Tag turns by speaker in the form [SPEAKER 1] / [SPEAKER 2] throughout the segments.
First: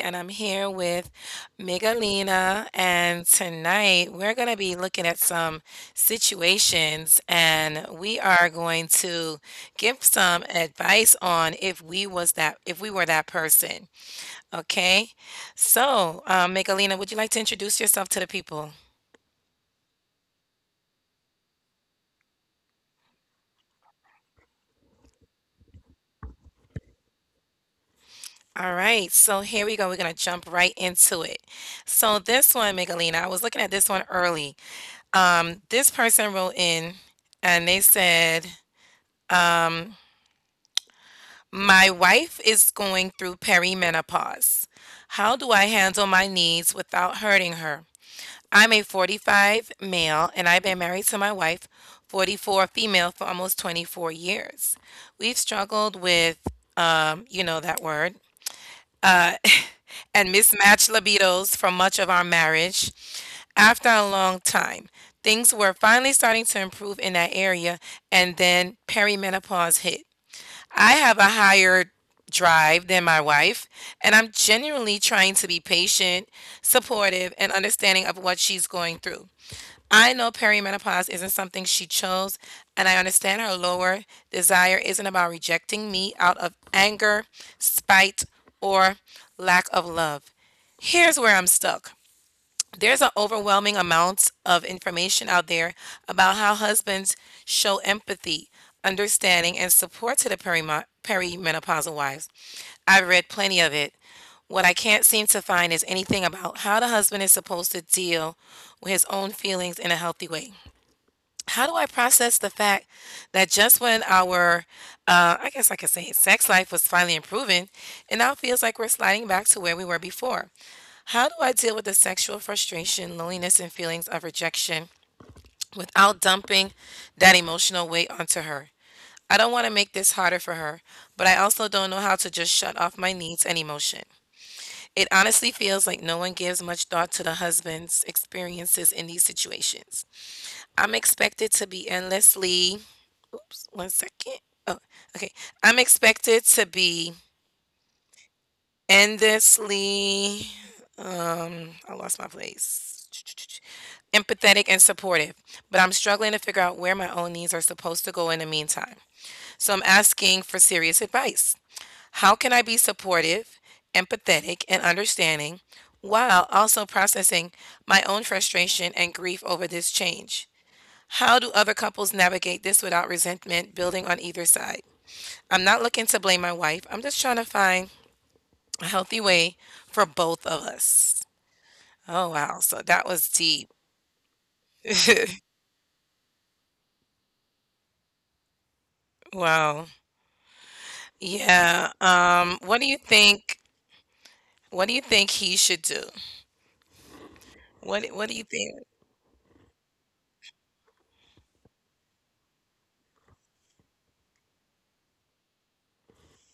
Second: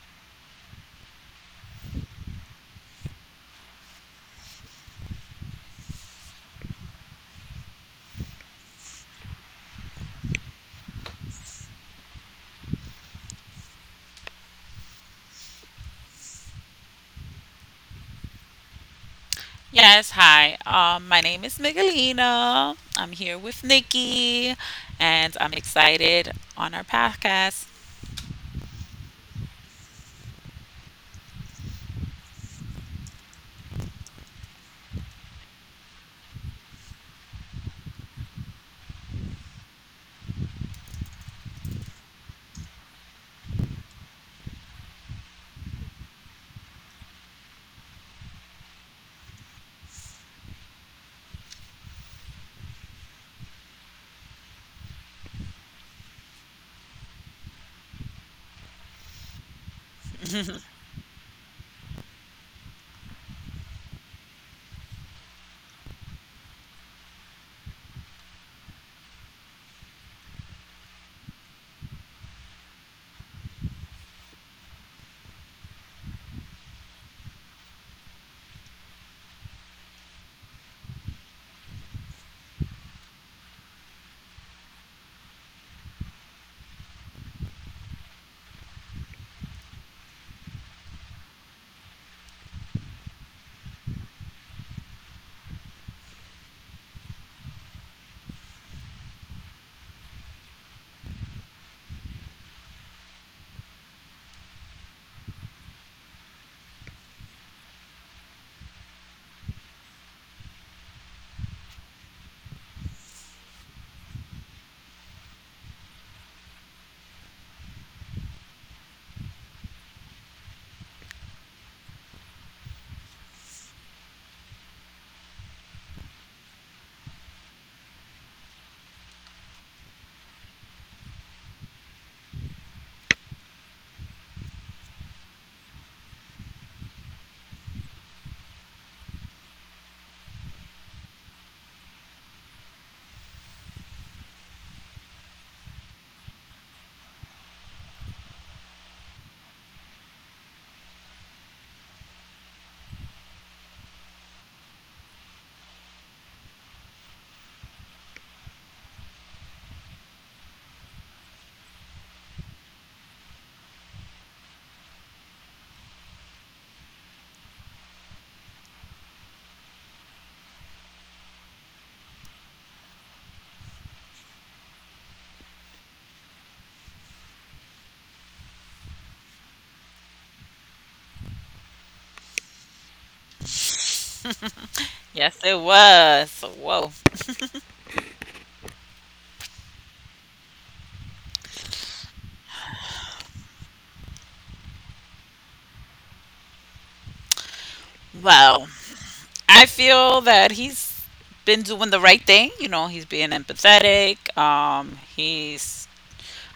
[SPEAKER 1] and I'm here with Megalina. And tonight we're going to be looking at some situations, and we are going to give some advice on if we were that person. Okay, so Megalina, would you like to introduce yourself to the people?
[SPEAKER 2] Yes, hi. My name is Miguelina. I'm here with Nikki, and I'm excited on our podcast.
[SPEAKER 1] All right, so here we go. We're gonna jump right into it. So this one, Megalina, I was looking at this one early. This person wrote in and they said, um, my wife is going through perimenopause. How do I handle my needs without hurting her? I'm a 45 male and I've been married to my wife, 44 female, for almost 24 years. We've struggled with, that word, and mismatched libidos for much of our marriage. After a long time, things were finally starting to improve in that area, and then perimenopause hit. I have a higher drive than my wife, and I'm genuinely trying to be patient, supportive, and understanding of what she's going through. I know perimenopause isn't something she chose, and I understand her lower desire isn't about rejecting me out of anger, spite, or lack of love. Here's where I'm stuck. There's an overwhelming amount of information out there about how husbands show empathy, understanding, and support to the perimenopausal wives. I've read plenty of it. What I can't seem to find is anything about how the husband is supposed to deal with his own feelings in a healthy way. How do I process the fact that just when our, I guess I could say sex life was finally improving, it now feels like we're sliding back to where we were before? How do I deal with the sexual frustration, loneliness, and feelings of rejection without dumping that emotional weight onto her? I don't want to make this harder for her, but I also don't know how to just shut off my needs and emotion. It honestly feels like no one gives much thought to the husband's experiences in these situations. I'm expected to be endlessly. Oops, 1 second. Oh, okay. I'm expected to be endlessly, I lost my place. Empathetic and supportive, but I'm struggling to figure out where my own needs are supposed to go in the meantime. So I'm asking for serious advice. How can I be supportive, empathetic, and understanding while also processing my own frustration and grief over this change? How do other couples navigate this without resentment building on either side? I'm not looking to blame my wife. I'm just trying to find a healthy way for both of us. Oh, wow. So that was deep.
[SPEAKER 2] Yes, it was. Whoa.
[SPEAKER 1] Wow. Yeah. What do you think? What do you think he should do? What do you
[SPEAKER 2] Well,
[SPEAKER 1] think?
[SPEAKER 2] I feel that he's been doing the right thing. You know, he's being empathetic. He's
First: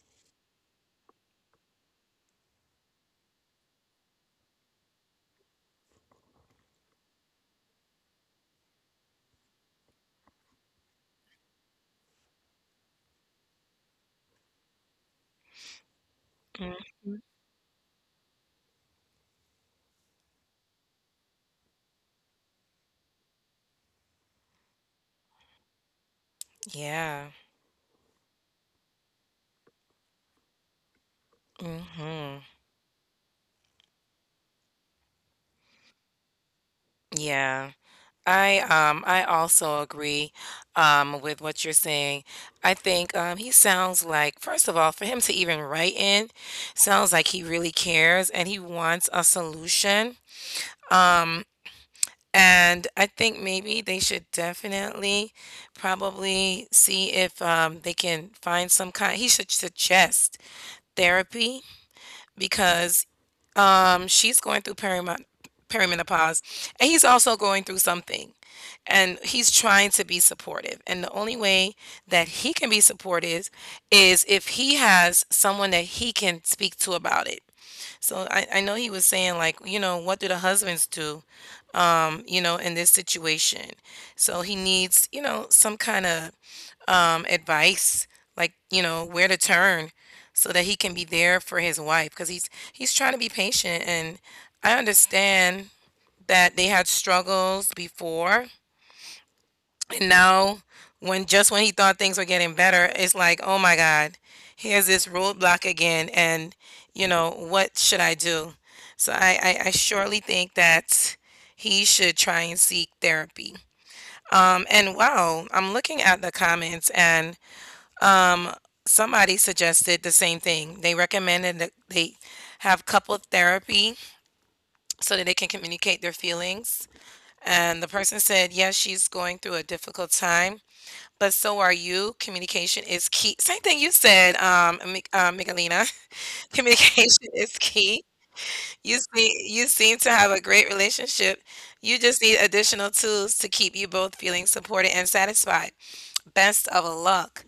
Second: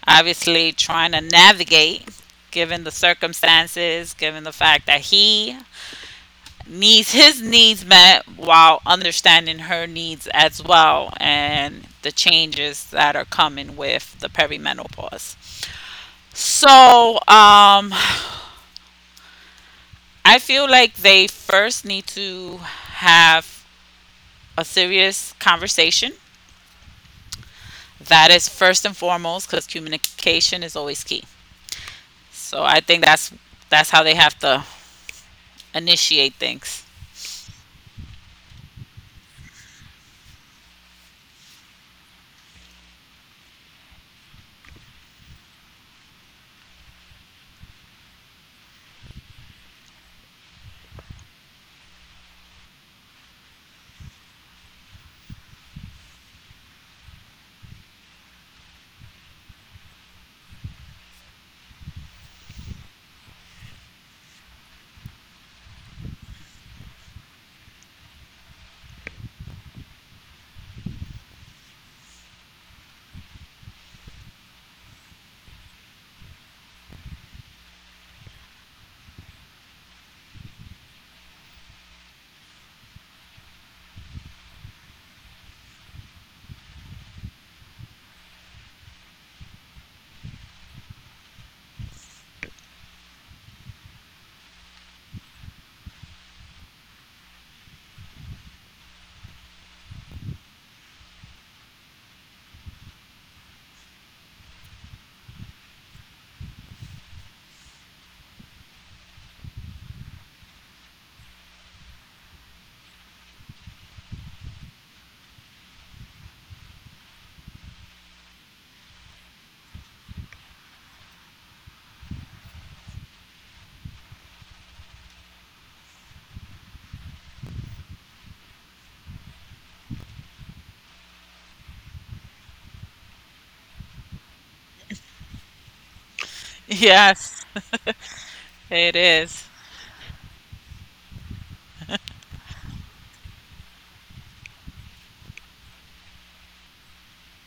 [SPEAKER 2] obviously trying to navigate given the circumstances, given the fact that he needs his needs met while understanding her needs as well and the changes that are coming with the perimenopause.
[SPEAKER 1] Mhm.
[SPEAKER 2] So, I feel like they first need to have a serious conversation.
[SPEAKER 1] Yeah.
[SPEAKER 2] That is first and foremost because communication is always key.
[SPEAKER 1] Hmm.
[SPEAKER 2] So I think that's how they have to initiate things.
[SPEAKER 1] Yeah. I also agree with what you're saying. I think he sounds like, first of all, for him to even write in sounds like he really cares and he wants a solution. Um, and I think maybe they should definitely probably see if, they can find some kind, he should suggest therapy because, she's going through perima perimenopause and he's also going through something. And he's trying to be supportive. And the only way that he can be supportive is if he has someone that he can speak to about it. So I know he was saying, like, what do the husbands do, in this situation? So he needs, some kind of, advice, like, where to turn so that he can be there for his wife because he's trying to be patient. And I understand that they had struggles before, and now, when just when he thought things were getting better, it's like, oh my God, here's this roadblock again. And, what should I do? So I surely think that he should try and seek therapy. And wow, I'm looking at the comments and, um, somebody suggested the same thing. They recommended that they have couple therapy so that they can communicate their feelings. And the person said, yes, she's going through a difficult time but so are you. Communication is key. Same thing you said, Mi Michalina. Communication
[SPEAKER 2] Yes,
[SPEAKER 1] is key.
[SPEAKER 2] it
[SPEAKER 1] You see,
[SPEAKER 2] is.
[SPEAKER 1] you seem to have a great relationship. You just need additional tools to keep you both feeling supported and satisfied. Best of luck.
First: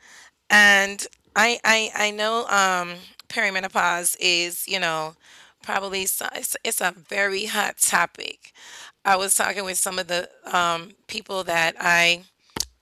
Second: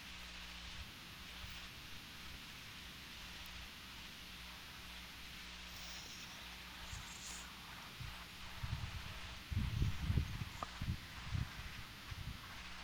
[SPEAKER 1] And I know, perimenopause is, probably so, it's a very hot topic. I was talking with some of the, people that I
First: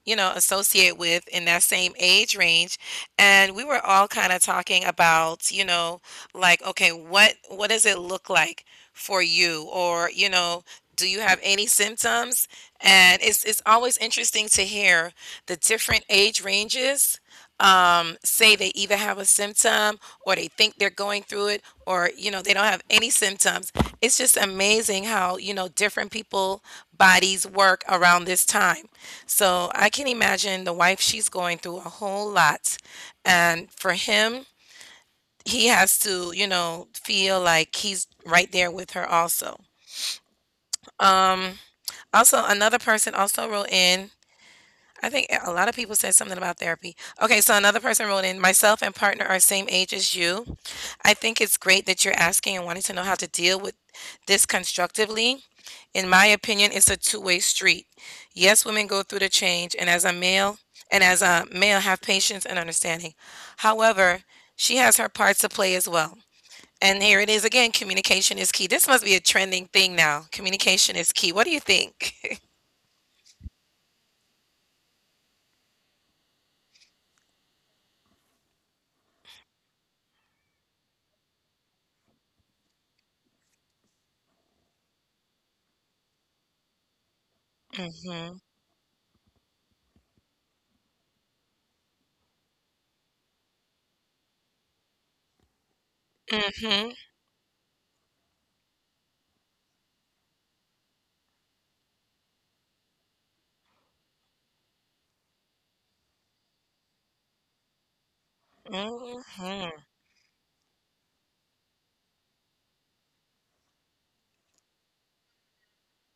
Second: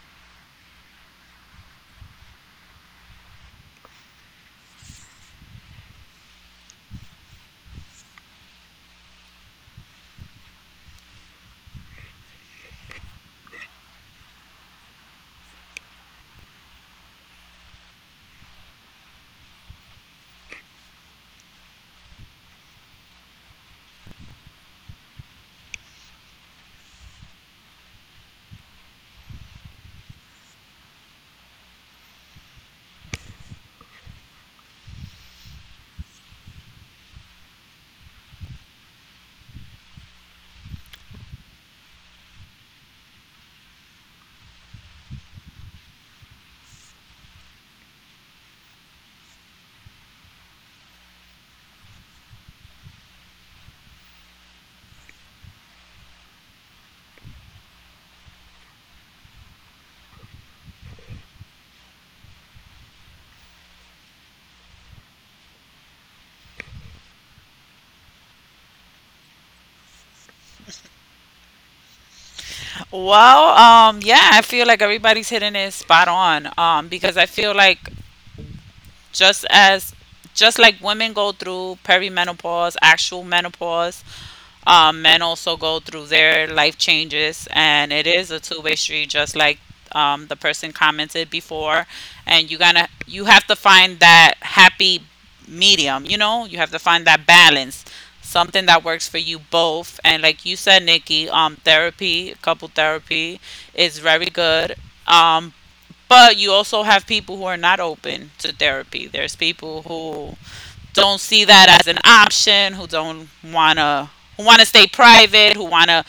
[SPEAKER 1] you know, associate with in that same age range. And we were all kind of talking about, like, okay, what does it look like for you? Or, do you have any symptoms? And it's always interesting to hear the different age ranges, say they either have a symptom or they think they're going through it or they don't have any symptoms. It's just amazing how, different people bodies work around this time. So I can imagine the wife, she's going through a whole lot, and for him, he has to, feel like he's right there with her also. Also, another person also wrote in. I think a lot of people said something about therapy. Okay, so another person wrote in, myself and partner are same age as you. I think it's great that you're asking and wanting to know how to deal with this constructively. In my opinion, it's a two-way street. Yes, women go through the change, and as a male, have patience and understanding. However, she has her parts to play as well. And here it is again, communication is key. This must be a trending thing now. Communication is key. What do you think?
[SPEAKER 2] Well, yeah, I feel like everybody's hitting it spot on. Because I feel like just as just like women go through perimenopause, actual menopause, men also go through their life changes, and it
[SPEAKER 1] Hmm.
[SPEAKER 2] is a two-way street, just like the person commented before. And you have to find that happy medium. You know, you have to
[SPEAKER 1] Hmm.
[SPEAKER 2] find that balance, something that works for you both. And like you said, Nikki, therapy, couple therapy, is very good. Um, but you also have people who are not open to therapy. There's
[SPEAKER 1] Mhm.
[SPEAKER 2] people who don't see that as an option, who don't wanna who wanna stay private, who wanna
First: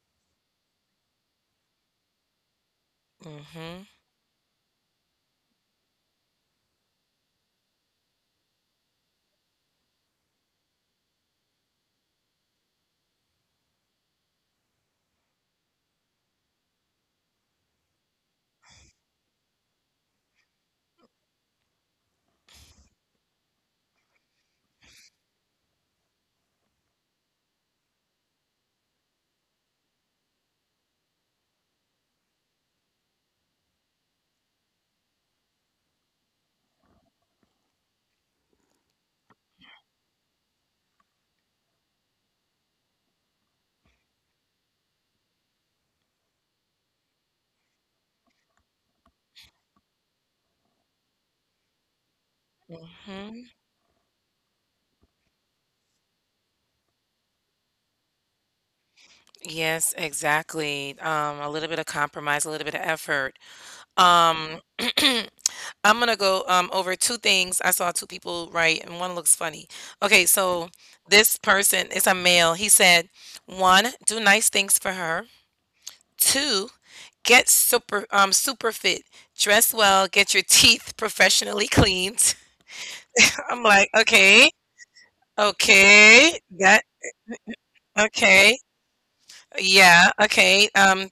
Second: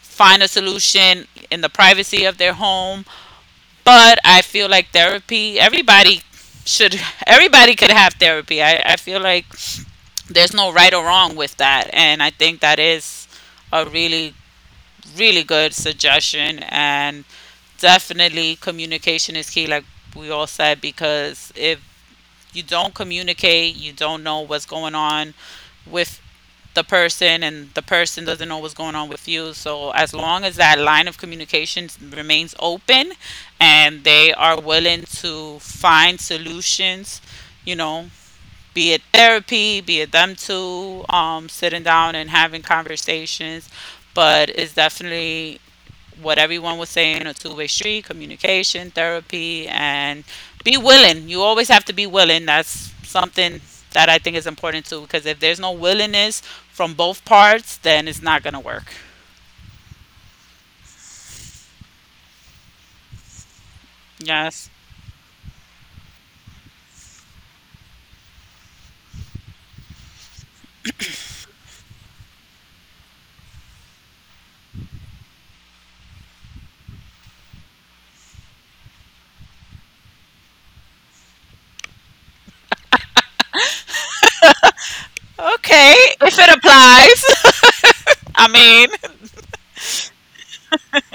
[SPEAKER 2] find a solution in the privacy of their home.
[SPEAKER 1] Mhm.
[SPEAKER 2] But I feel like therapy should everybody could have therapy. I feel like there's no right or wrong with that, and I think that is a really, really good suggestion. And definitely communication is key, like we all said, because if you don't communicate, you don't know what's going on with the person, and the person doesn't know what's going on with you. So as long as that line of communication remains open and they are willing to find solutions you know be it therapy, be it them two, sitting down and having conversations. But it's definitely what everyone was saying, a two-way street, communication, therapy, and be willing. You always have to be willing. That's
[SPEAKER 1] Mhm.
[SPEAKER 2] something that I think is important too, because if there's no willingness from both parts, then it's not going to work.
[SPEAKER 1] Yes, exactly. A little bit of compromise, a little bit of effort. Um,
[SPEAKER 2] Yes.
[SPEAKER 1] I'm gonna go over two things. I saw two people write, and one looks funny. Okay, so this person is a male. He said, one, do nice things for her. Two, get super fit, dress well, get your teeth professionally cleaned. I'm like, okay,
[SPEAKER 2] Okay, if
[SPEAKER 1] okay,
[SPEAKER 2] it
[SPEAKER 1] that,
[SPEAKER 2] applies. I
[SPEAKER 1] okay.
[SPEAKER 2] mean.
[SPEAKER 1] Yeah, okay.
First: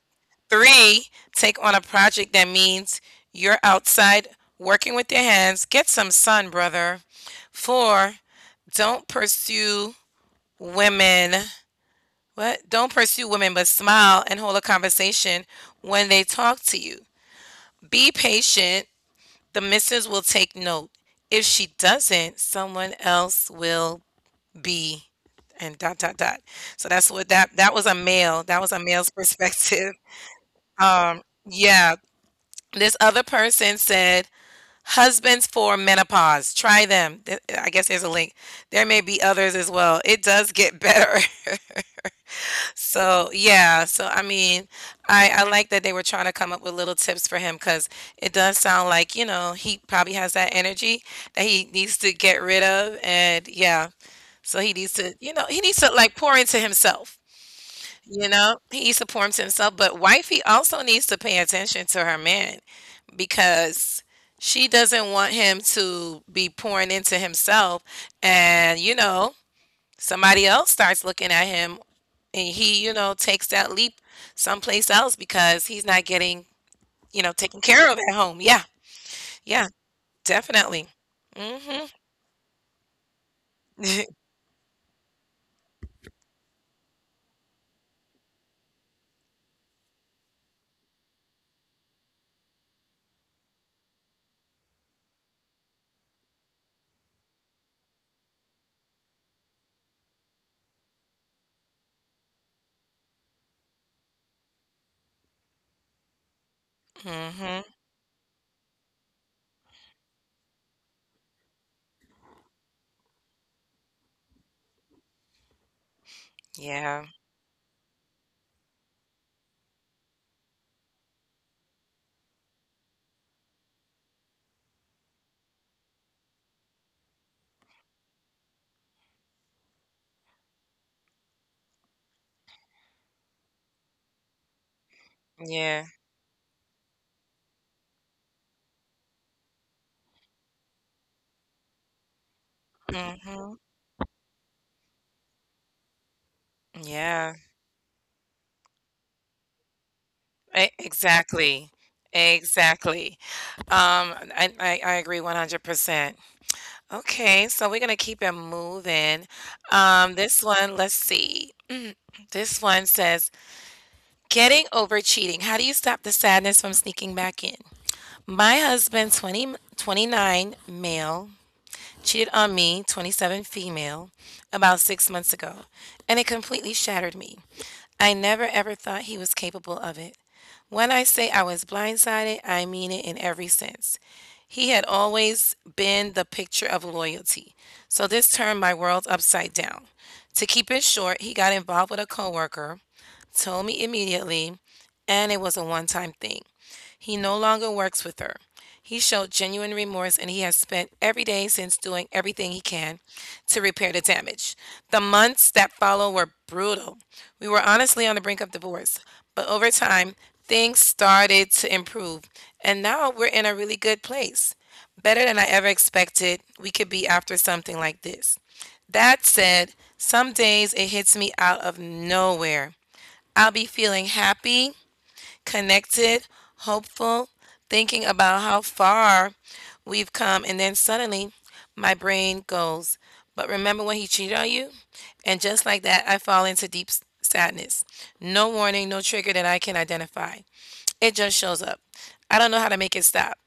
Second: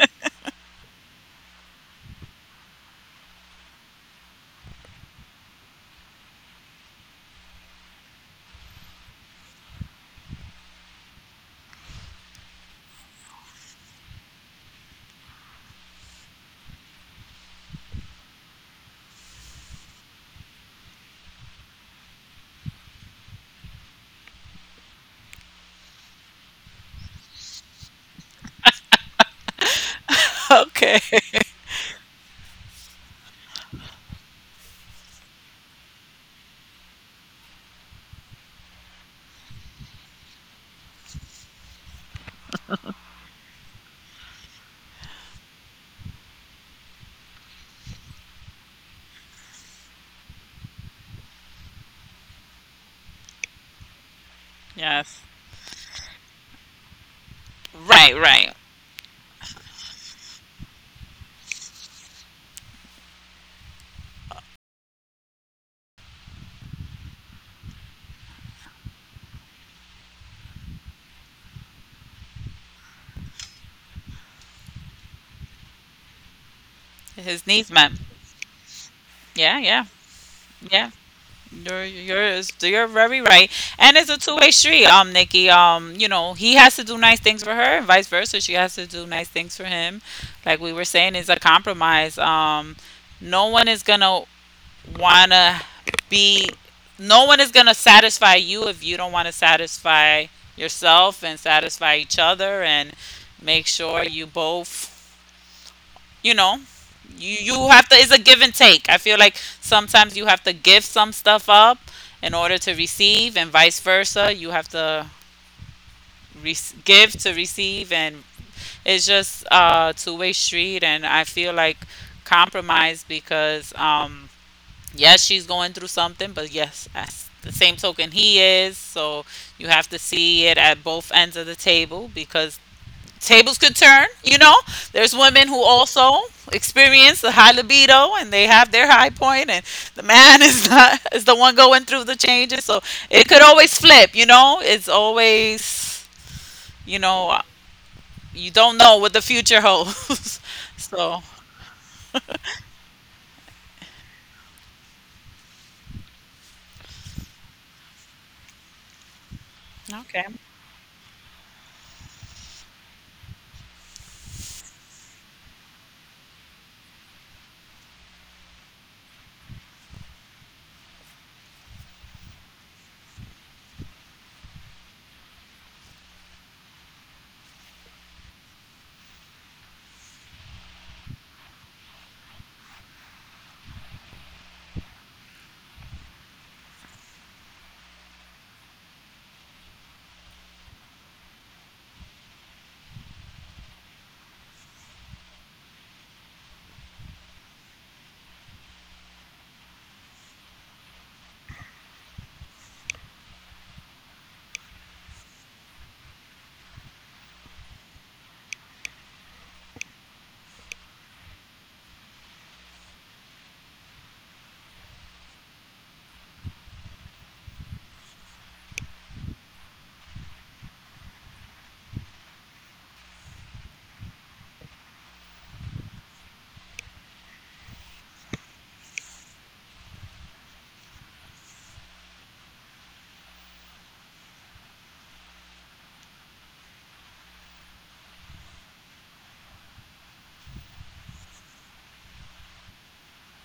[SPEAKER 1] Three, take on a project that means you're outside working with your hands. Get some sun, brother. Four, don't pursue women. What? Don't pursue women, but smile and hold a conversation when they talk to you. Be patient. The missus will take note. If she doesn't, someone else will be. And dot dot dot. So that's what that was a male. That was a male's perspective.
[SPEAKER 2] Okay.
[SPEAKER 1] Yeah, this other person said husbands for menopause. Try them. I guess there's a link. There may be others as well. It does get better. So, yeah, so I mean, I like that they were trying to come up with little tips for him because it does sound like, he probably has that energy that he needs to get rid of and yeah, so he needs to,
[SPEAKER 2] Yes.
[SPEAKER 1] you know, he needs to like pour into himself.
[SPEAKER 2] Right, right.
[SPEAKER 1] He needs to pour into himself, but wifey also needs to pay attention to her man. Because she doesn't want him to be pouring into himself and somebody else starts looking at him and he, takes that leap someplace else because he's not getting,
[SPEAKER 2] His
[SPEAKER 1] taken
[SPEAKER 2] needs,
[SPEAKER 1] care of
[SPEAKER 2] man.
[SPEAKER 1] at home. Yeah.
[SPEAKER 2] Yeah,
[SPEAKER 1] Yeah.
[SPEAKER 2] yeah,
[SPEAKER 1] Definitely.
[SPEAKER 2] yeah. You're
[SPEAKER 1] Mhm.
[SPEAKER 2] you're you're very right, and it's a two-way street. Nikki. You know he has to do nice things for her, and vice versa. She has to do nice things for him. Like we were saying, it's a compromise. No one is gonna wanna be. No one is gonna satisfy you if you don't want to satisfy yourself and satisfy each other, and make sure you both, you know you
[SPEAKER 1] Mhm.
[SPEAKER 2] you have to. It's a give and take. I feel like sometimes you have to give some stuff up in order to receive, and vice versa. You have to re-
[SPEAKER 1] Yeah.
[SPEAKER 2] give to receive. And it's just a two-way street, and I feel like compromise, because yes, she's going through something, but yes, as the same token, he is. So you have to see it at both ends of the table, because tables could turn. You know, there's women who
[SPEAKER 1] Yeah.
[SPEAKER 2] also experience the high libido and they have their high point, and the man is not is the one going through the changes. So it could
[SPEAKER 1] Mhm.
[SPEAKER 2] always flip. You know, it's always, you
[SPEAKER 1] Yeah.
[SPEAKER 2] know uh, you don't know what the future holds.
[SPEAKER 1] E-
[SPEAKER 2] So
[SPEAKER 1] exactly exactly um I agree 100%. Okay, so we're gonna keep it moving.
[SPEAKER 2] okay.
[SPEAKER 1] This one, let's see. This one says, getting over cheating. How do you stop the sadness from sneaking back in? My husband, twenty twenty nine, male, cheated on me, 27, female, about 6 months ago, and it completely shattered me. I never ever thought he was capable of it. When I say I was blindsided, I mean it in every sense. He had always been the picture of loyalty, so this turned my world upside down. To keep it short, he got involved with a coworker, told me immediately, and it was a one time thing. He no longer works with her. He showed genuine remorse and he has spent every day since doing everything he can to repair the damage. The months that follow were brutal. We were honestly on the brink of divorce, but over time, things started to improve, and now we're in a really good place. Better than I ever expected we could be after something like this. That said, some days it hits me out of nowhere. I'll be feeling happy, connected, hopeful, thinking about how far we've come. And then suddenly my brain goes, "But remember when he cheated on you?" And just like that, I fall into deep sadness. No warning, no trigger that I can identify. It just shows up. I don't know how to make it stop.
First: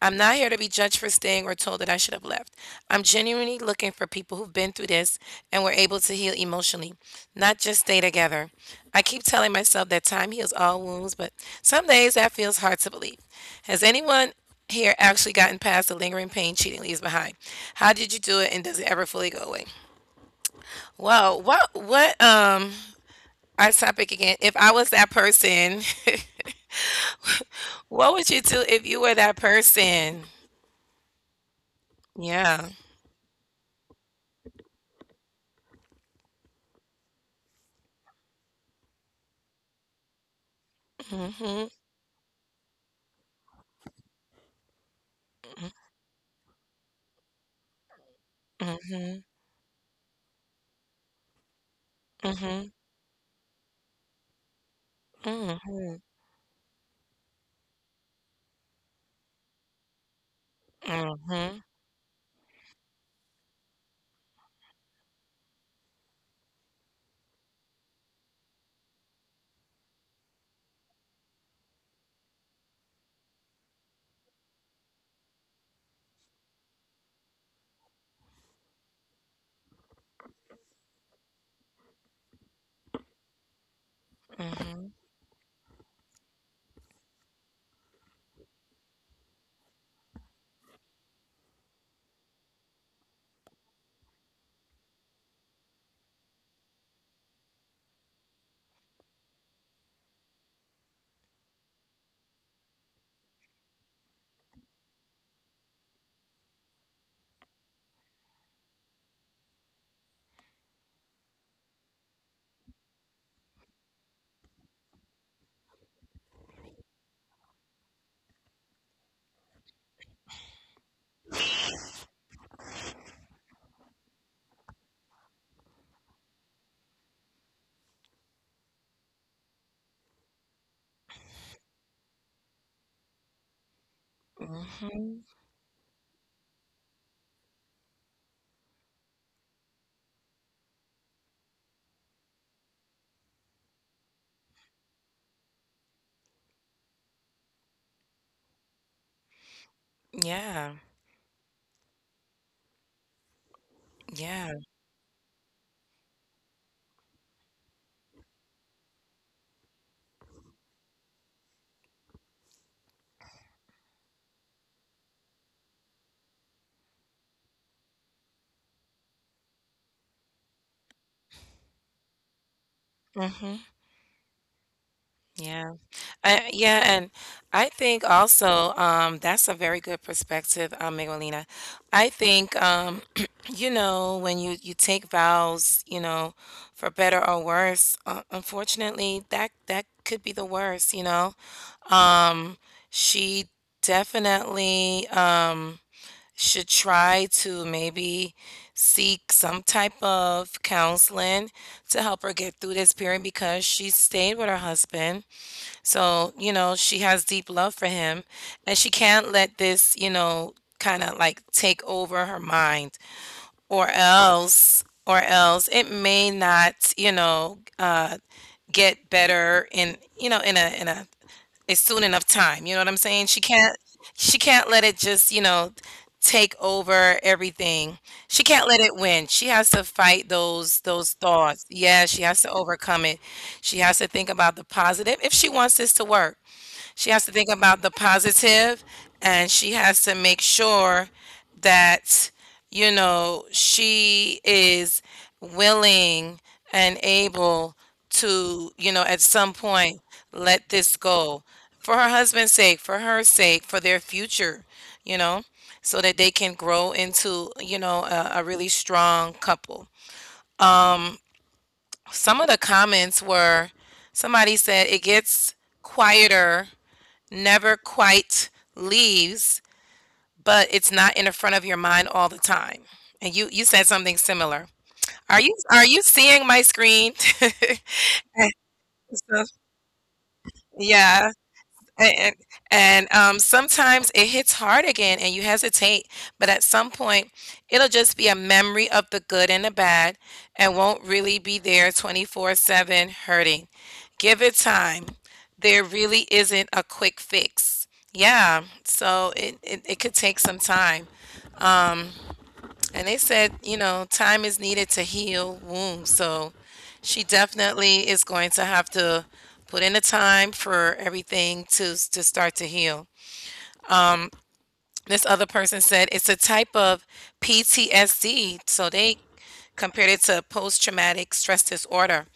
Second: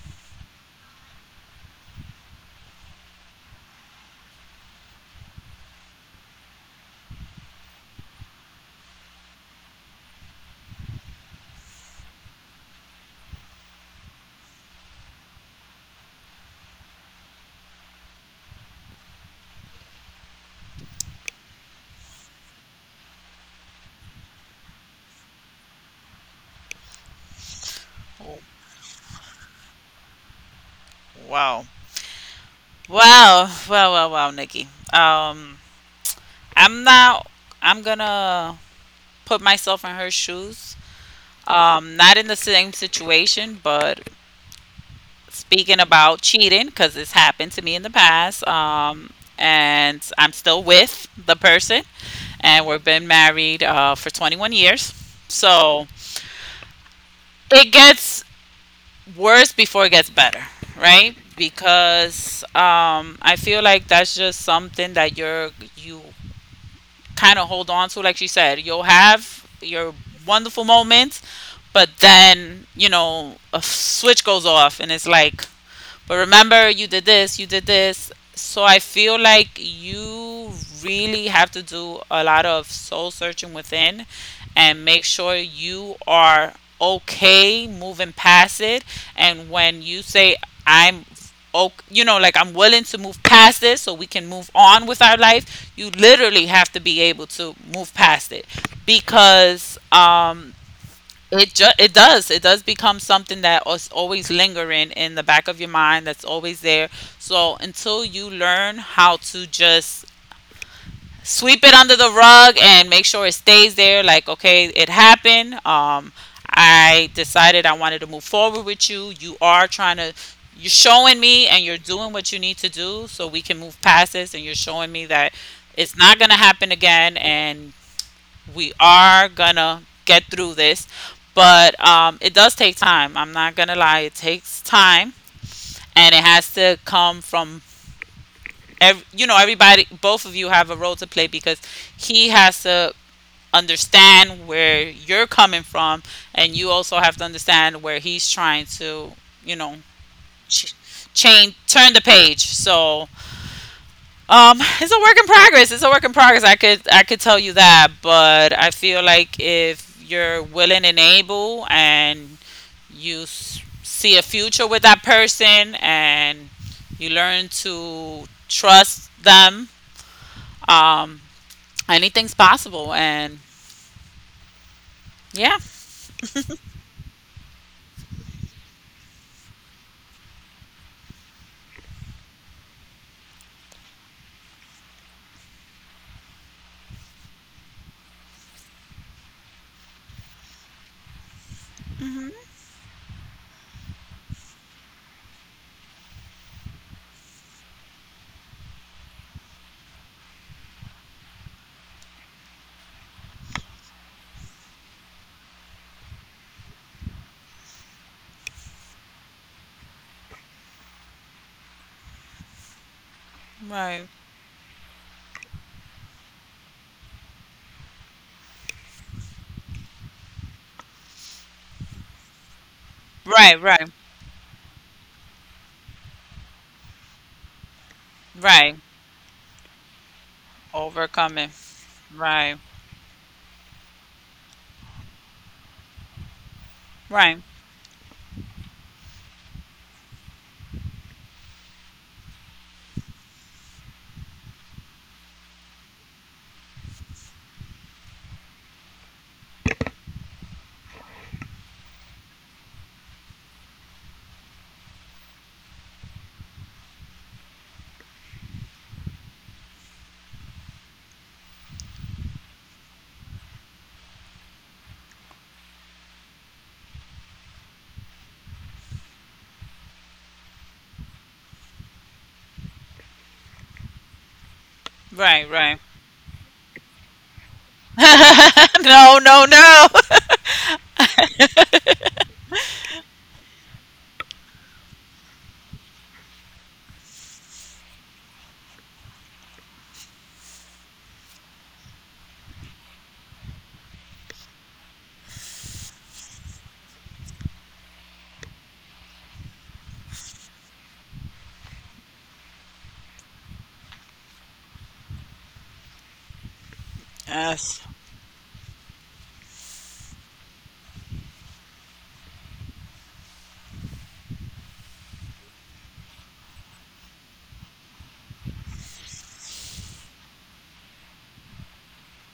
[SPEAKER 1] I'm not here to be judged for staying or told that I should have left. I'm genuinely looking for people who've been through this and were able to heal emotionally, not just stay together. I keep telling myself that time heals all wounds, but some days that feels hard to believe. Has anyone here actually gotten past the lingering pain cheating leaves behind? How did you do it, and does it ever fully go away? Well, what our topic again. If I was that person, what would you do if you were that person?
[SPEAKER 2] Wow,
[SPEAKER 1] Yeah.
[SPEAKER 2] wow, wow, wow, wow, Nikki. I'm not. I'm gonna put myself in her shoes.
[SPEAKER 1] Hmm.
[SPEAKER 2] Not in the same situation, but speaking about cheating because it's happened to me in the past.
[SPEAKER 1] Mhm,
[SPEAKER 2] And I'm still with the person, and
[SPEAKER 1] mhm,
[SPEAKER 2] we've been married for 21 years. So
[SPEAKER 1] mhm,
[SPEAKER 2] it gets worse before it gets better, right?
[SPEAKER 1] mhm,
[SPEAKER 2] Because I feel like that's just something that you kind of hold on to, like she said. You'll have your wonderful moments, but then you know a switch goes off, and it's like, But remember, you did this, you did this. So I feel like you really have to do a lot of soul searching within and
[SPEAKER 1] mhm,
[SPEAKER 2] make sure you are okay moving past it. And when you say, I'm okay, you know, like I'm willing to move past this so we can move on with our life, you literally have to be able to move past it, because it does. It does become something that is always lingering in the back of your mind. That's always there. So until you learn how to just sweep it under the rug and make sure it stays there, like okay, it happened. I decided I wanted to move forward with you. You are trying to. You're showing me, and you're doing what you need to do, so we can move past this. And you're showing me that it's not gonna happen again, and we are gonna get through this, but it does take time. I'm not gonna lie, it takes time,
[SPEAKER 1] mhm.
[SPEAKER 2] and it has to come from everybody. Both of you have a role to play, because he has to understand where you're coming from, and you also have to understand where he's trying to, you know,
[SPEAKER 1] Yeah,
[SPEAKER 2] ch- change, turn the page. So,
[SPEAKER 1] yeah,
[SPEAKER 2] It's a work in progress. It's a work in progress. I could tell you that, but I feel like if you're willing and able, and you see a future with that person, and you learn to trust them, um, anything's possible. And
[SPEAKER 1] mhm,
[SPEAKER 2] yeah.
[SPEAKER 1] yeah. Yeah, and I think also that's a very good perspective, Miguelina. I think you know when you take vows, you know, for better or worse. Unfortunately, that could be the worst. You know,
[SPEAKER 2] Hmm.
[SPEAKER 1] um, she definitely. Should try to maybe seek some type of counseling to help her get through this period because she stayed with her husband. So, you know, she has deep love for him and she can't let this, you know, kind of like take over her mind
[SPEAKER 2] Right,
[SPEAKER 1] or else it may not, you know, get better in, you know, in a it's soon enough time, you know what I'm saying? She
[SPEAKER 2] right,
[SPEAKER 1] can't
[SPEAKER 2] right,
[SPEAKER 1] she can't let it just, you know, take over everything. She can't let
[SPEAKER 2] right.
[SPEAKER 1] it win. She has to fight those
[SPEAKER 2] Overcoming.
[SPEAKER 1] thoughts. Yeah, she has to
[SPEAKER 2] Right,
[SPEAKER 1] overcome it. She has to think about the positive if she wants this to work. She has to
[SPEAKER 2] right,
[SPEAKER 1] think about the positive, and she has to make sure that, you know, she is willing and able to, you know, at some point let this go for her husband's sake, for her sake, for their future, you know, so that they can grow into, you know, a really strong couple. Some of the comments were somebody said it gets quieter, never quite leaves, but it's not in the front of your mind all the time. And you said something similar. Are
[SPEAKER 2] right,
[SPEAKER 1] you
[SPEAKER 2] right.
[SPEAKER 1] are you seeing my screen?
[SPEAKER 2] No, no,
[SPEAKER 1] So,
[SPEAKER 2] no.
[SPEAKER 1] yeah. And sometimes it hits hard again and you hesitate, but at some point, it'll just be a memory of the good and the bad and won't really be there 24/7 hurting. Give it time. There really isn't a quick fix. Yeah, so it could take some time. And they said, you know, time is needed to heal wounds. So she
[SPEAKER 2] Yes.
[SPEAKER 1] definitely is going to have to put in the time for everything to start to heal. This other person said it's a type of PTSD, so they compared it to post traumatic stress disorder.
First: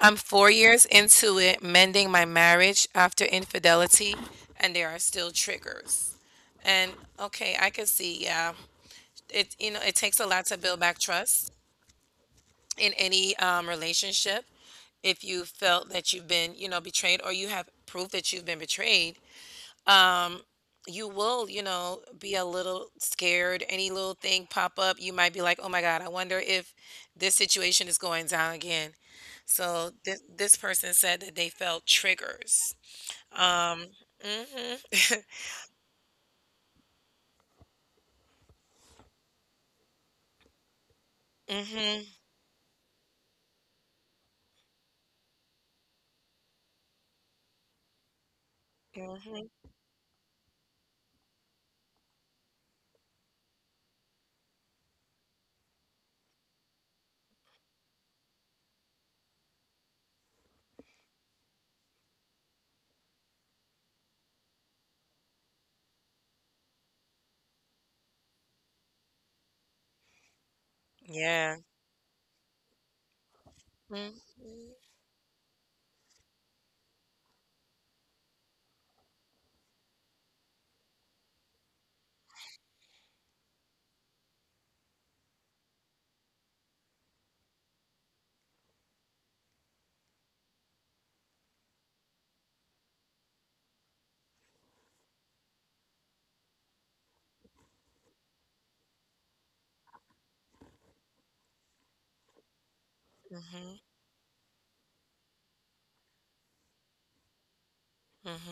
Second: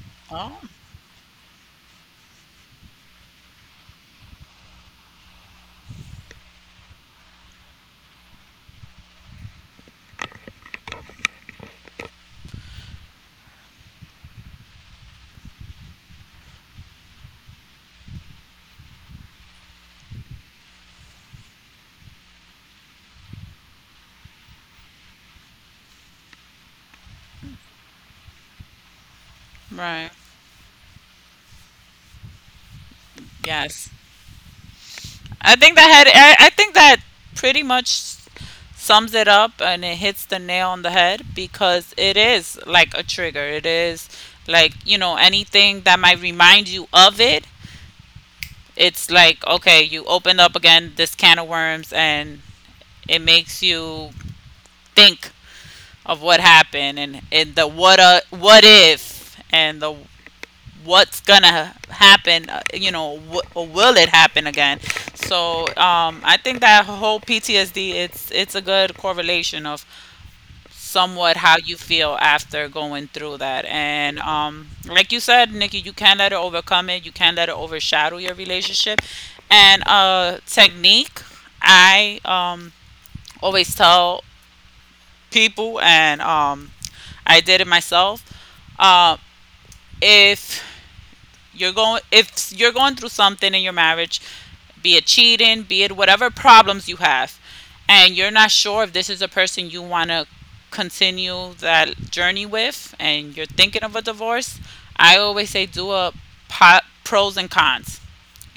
[SPEAKER 1] I'm four
[SPEAKER 2] Oh,
[SPEAKER 1] years into it, mending my marriage after infidelity, and there are still triggers. And okay, I can see, yeah, it you know it takes a lot to build back trust in any relationship. If you felt that you've been you know betrayed, or you have proof that you've been betrayed, you will, you know, be a little scared. Any little thing pop up, you might be like, "Oh my God, I wonder if this situation is going down again." So
[SPEAKER 2] right.
[SPEAKER 1] this person said that they felt triggers. Um,
[SPEAKER 2] Yes.
[SPEAKER 1] hmm,
[SPEAKER 2] I think that had I think that pretty much sums it up, and it hits the nail on the head, because
[SPEAKER 1] hmm,
[SPEAKER 2] it is like a trigger. It is like, you know, anything that might remind you of it. It's like,
[SPEAKER 1] hmm,
[SPEAKER 2] okay, you opened up again this can of worms, and it makes you think of what happened, and the what if, and the what's gonna happen, or will it happen again. So, I think that whole PTSD, it's a good correlation of somewhat
[SPEAKER 1] yeah,
[SPEAKER 2] how you feel after going through that. And
[SPEAKER 1] hmm,
[SPEAKER 2] like you said, Nikki, you can't let it overcome it, you can't let it overshadow your relationship. And, technique, I always tell people, and I did it myself. uh, if you're going if you're going through something in your marriage, be it cheating, be it whatever problems you have, and you're not sure if this is a person you want to continue that journey with, and you're
[SPEAKER 1] hmm,
[SPEAKER 2] thinking of a divorce, I always say do a pros and cons.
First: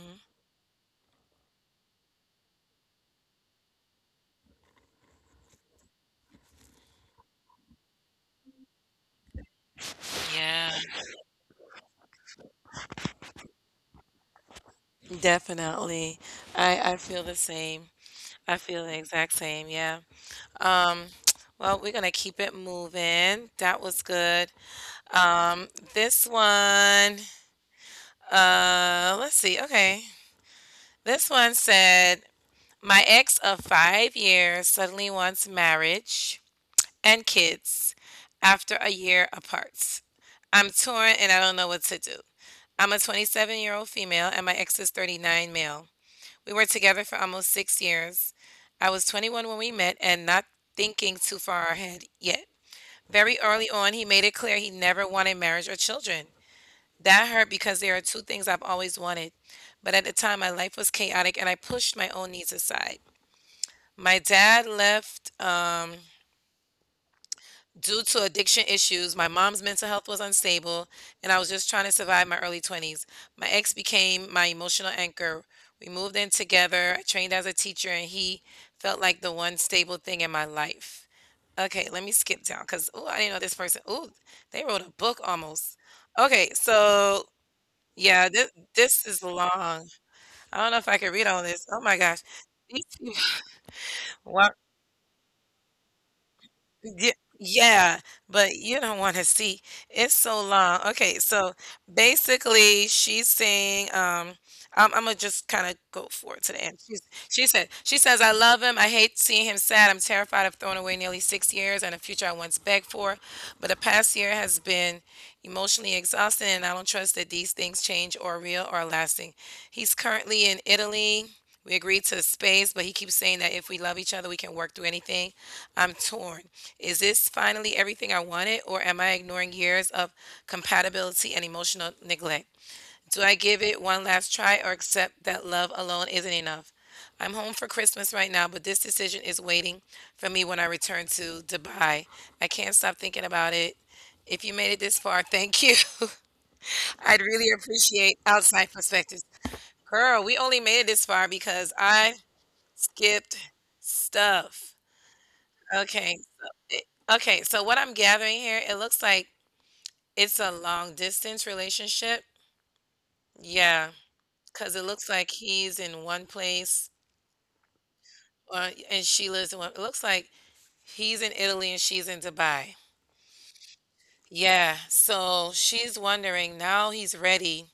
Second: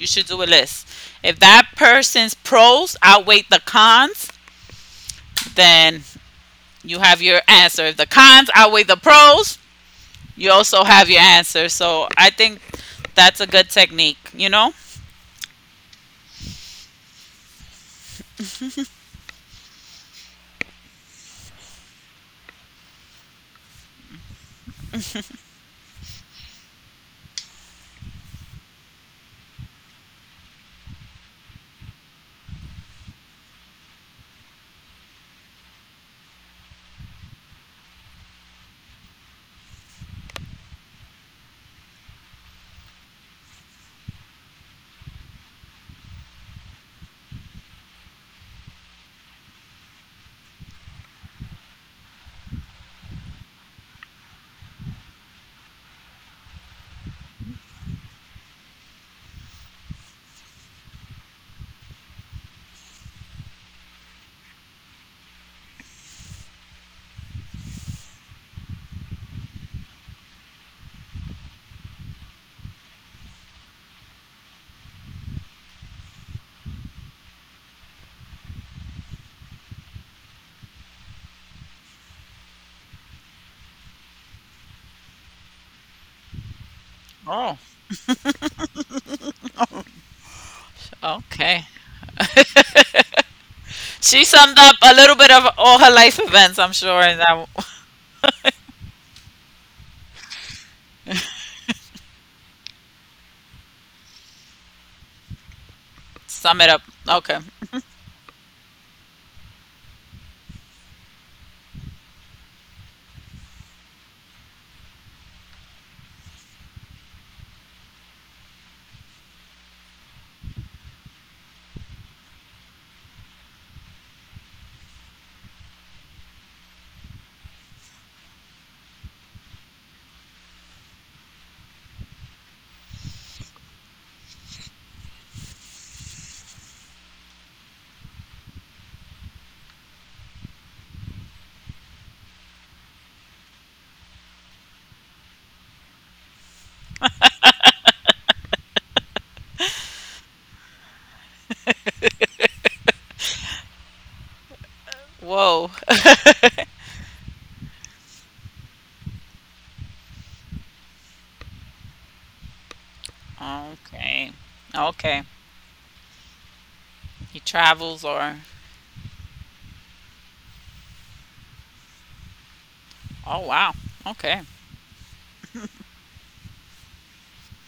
[SPEAKER 2] You should do a list. If that person's pros outweigh the cons, then you have your answer. If the cons outweigh the pros, you
[SPEAKER 1] yeah,
[SPEAKER 2] also have your answer. So I think that's a good technique, you know?
[SPEAKER 1] definitely. I feel the same. I feel the exact same. Yeah. Um, well, we're gonna keep it moving. That was good. Um, this one, let's see. Okay. This one said, "My ex of five years suddenly wants marriage and kids after a year apart. I'm torn and I don't know what to do. I'm a 27-year-old female and my ex is 39 male. We were together for almost six years. I was 21 when we met and not thinking too far ahead yet. Very early on, he made it clear he never wanted marriage or children. That hurt because there are two things I've always wanted, but at the time my life was chaotic and I pushed my own needs aside. My dad left due to addiction issues. My mom's mental health was unstable, and I was just trying to survive my early 20s. My ex became my emotional anchor. We moved in together. I trained as a teacher, and he felt like the one stable thing in my life." Okay, let me skip down because oh, I didn't know this person. Oh, they wrote a book almost. Okay, so
[SPEAKER 2] Oh,
[SPEAKER 1] yeah, this is long. I don't know if I could read all
[SPEAKER 2] okay.
[SPEAKER 1] this. Oh my gosh. These people
[SPEAKER 2] She
[SPEAKER 1] wa
[SPEAKER 2] summed up a little bit of all her life events, I'm sure,
[SPEAKER 1] Ye
[SPEAKER 2] and I will
[SPEAKER 1] yeah, but you don't wanna see. It's so long. Okay, so basically, she's saying, I'm gonna just kind of go for it to the
[SPEAKER 2] sum it
[SPEAKER 1] end.
[SPEAKER 2] up. Okay.
[SPEAKER 1] She said, she says, "I love him. I hate seeing him sad. I'm terrified of throwing away nearly six years and a future I once begged for. But the past year has been emotionally exhausting, and I don't trust that these things change or are real or are lasting. He's currently in Italy. We agreed to space, but he keeps saying that if we love each other, we can work through anything. I'm torn. Is this finally everything I wanted, or am I ignoring years of compatibility and emotional neglect? Do I give it one last try or accept that love alone isn't enough? I'm home for Christmas right now, but this decision is waiting for me when I return to Dubai. I can't stop thinking about it. If you made it this far, thank you." "I'd really appreciate outside perspectives." Girl, we only made it this far because I skipped stuff.
[SPEAKER 2] Whoa.
[SPEAKER 1] Okay. So it, okay. So what I'm gathering here, it looks like it's a long distance relationship. Yeah,
[SPEAKER 2] Okay.
[SPEAKER 1] because it looks
[SPEAKER 2] Okay.
[SPEAKER 1] like he's in one place.
[SPEAKER 2] He travels, or
[SPEAKER 1] Well, and she lives in what it looks like he's in Italy and she's in Dubai.
[SPEAKER 2] oh wow. Okay.
[SPEAKER 1] Yeah, so she's wondering now he's ready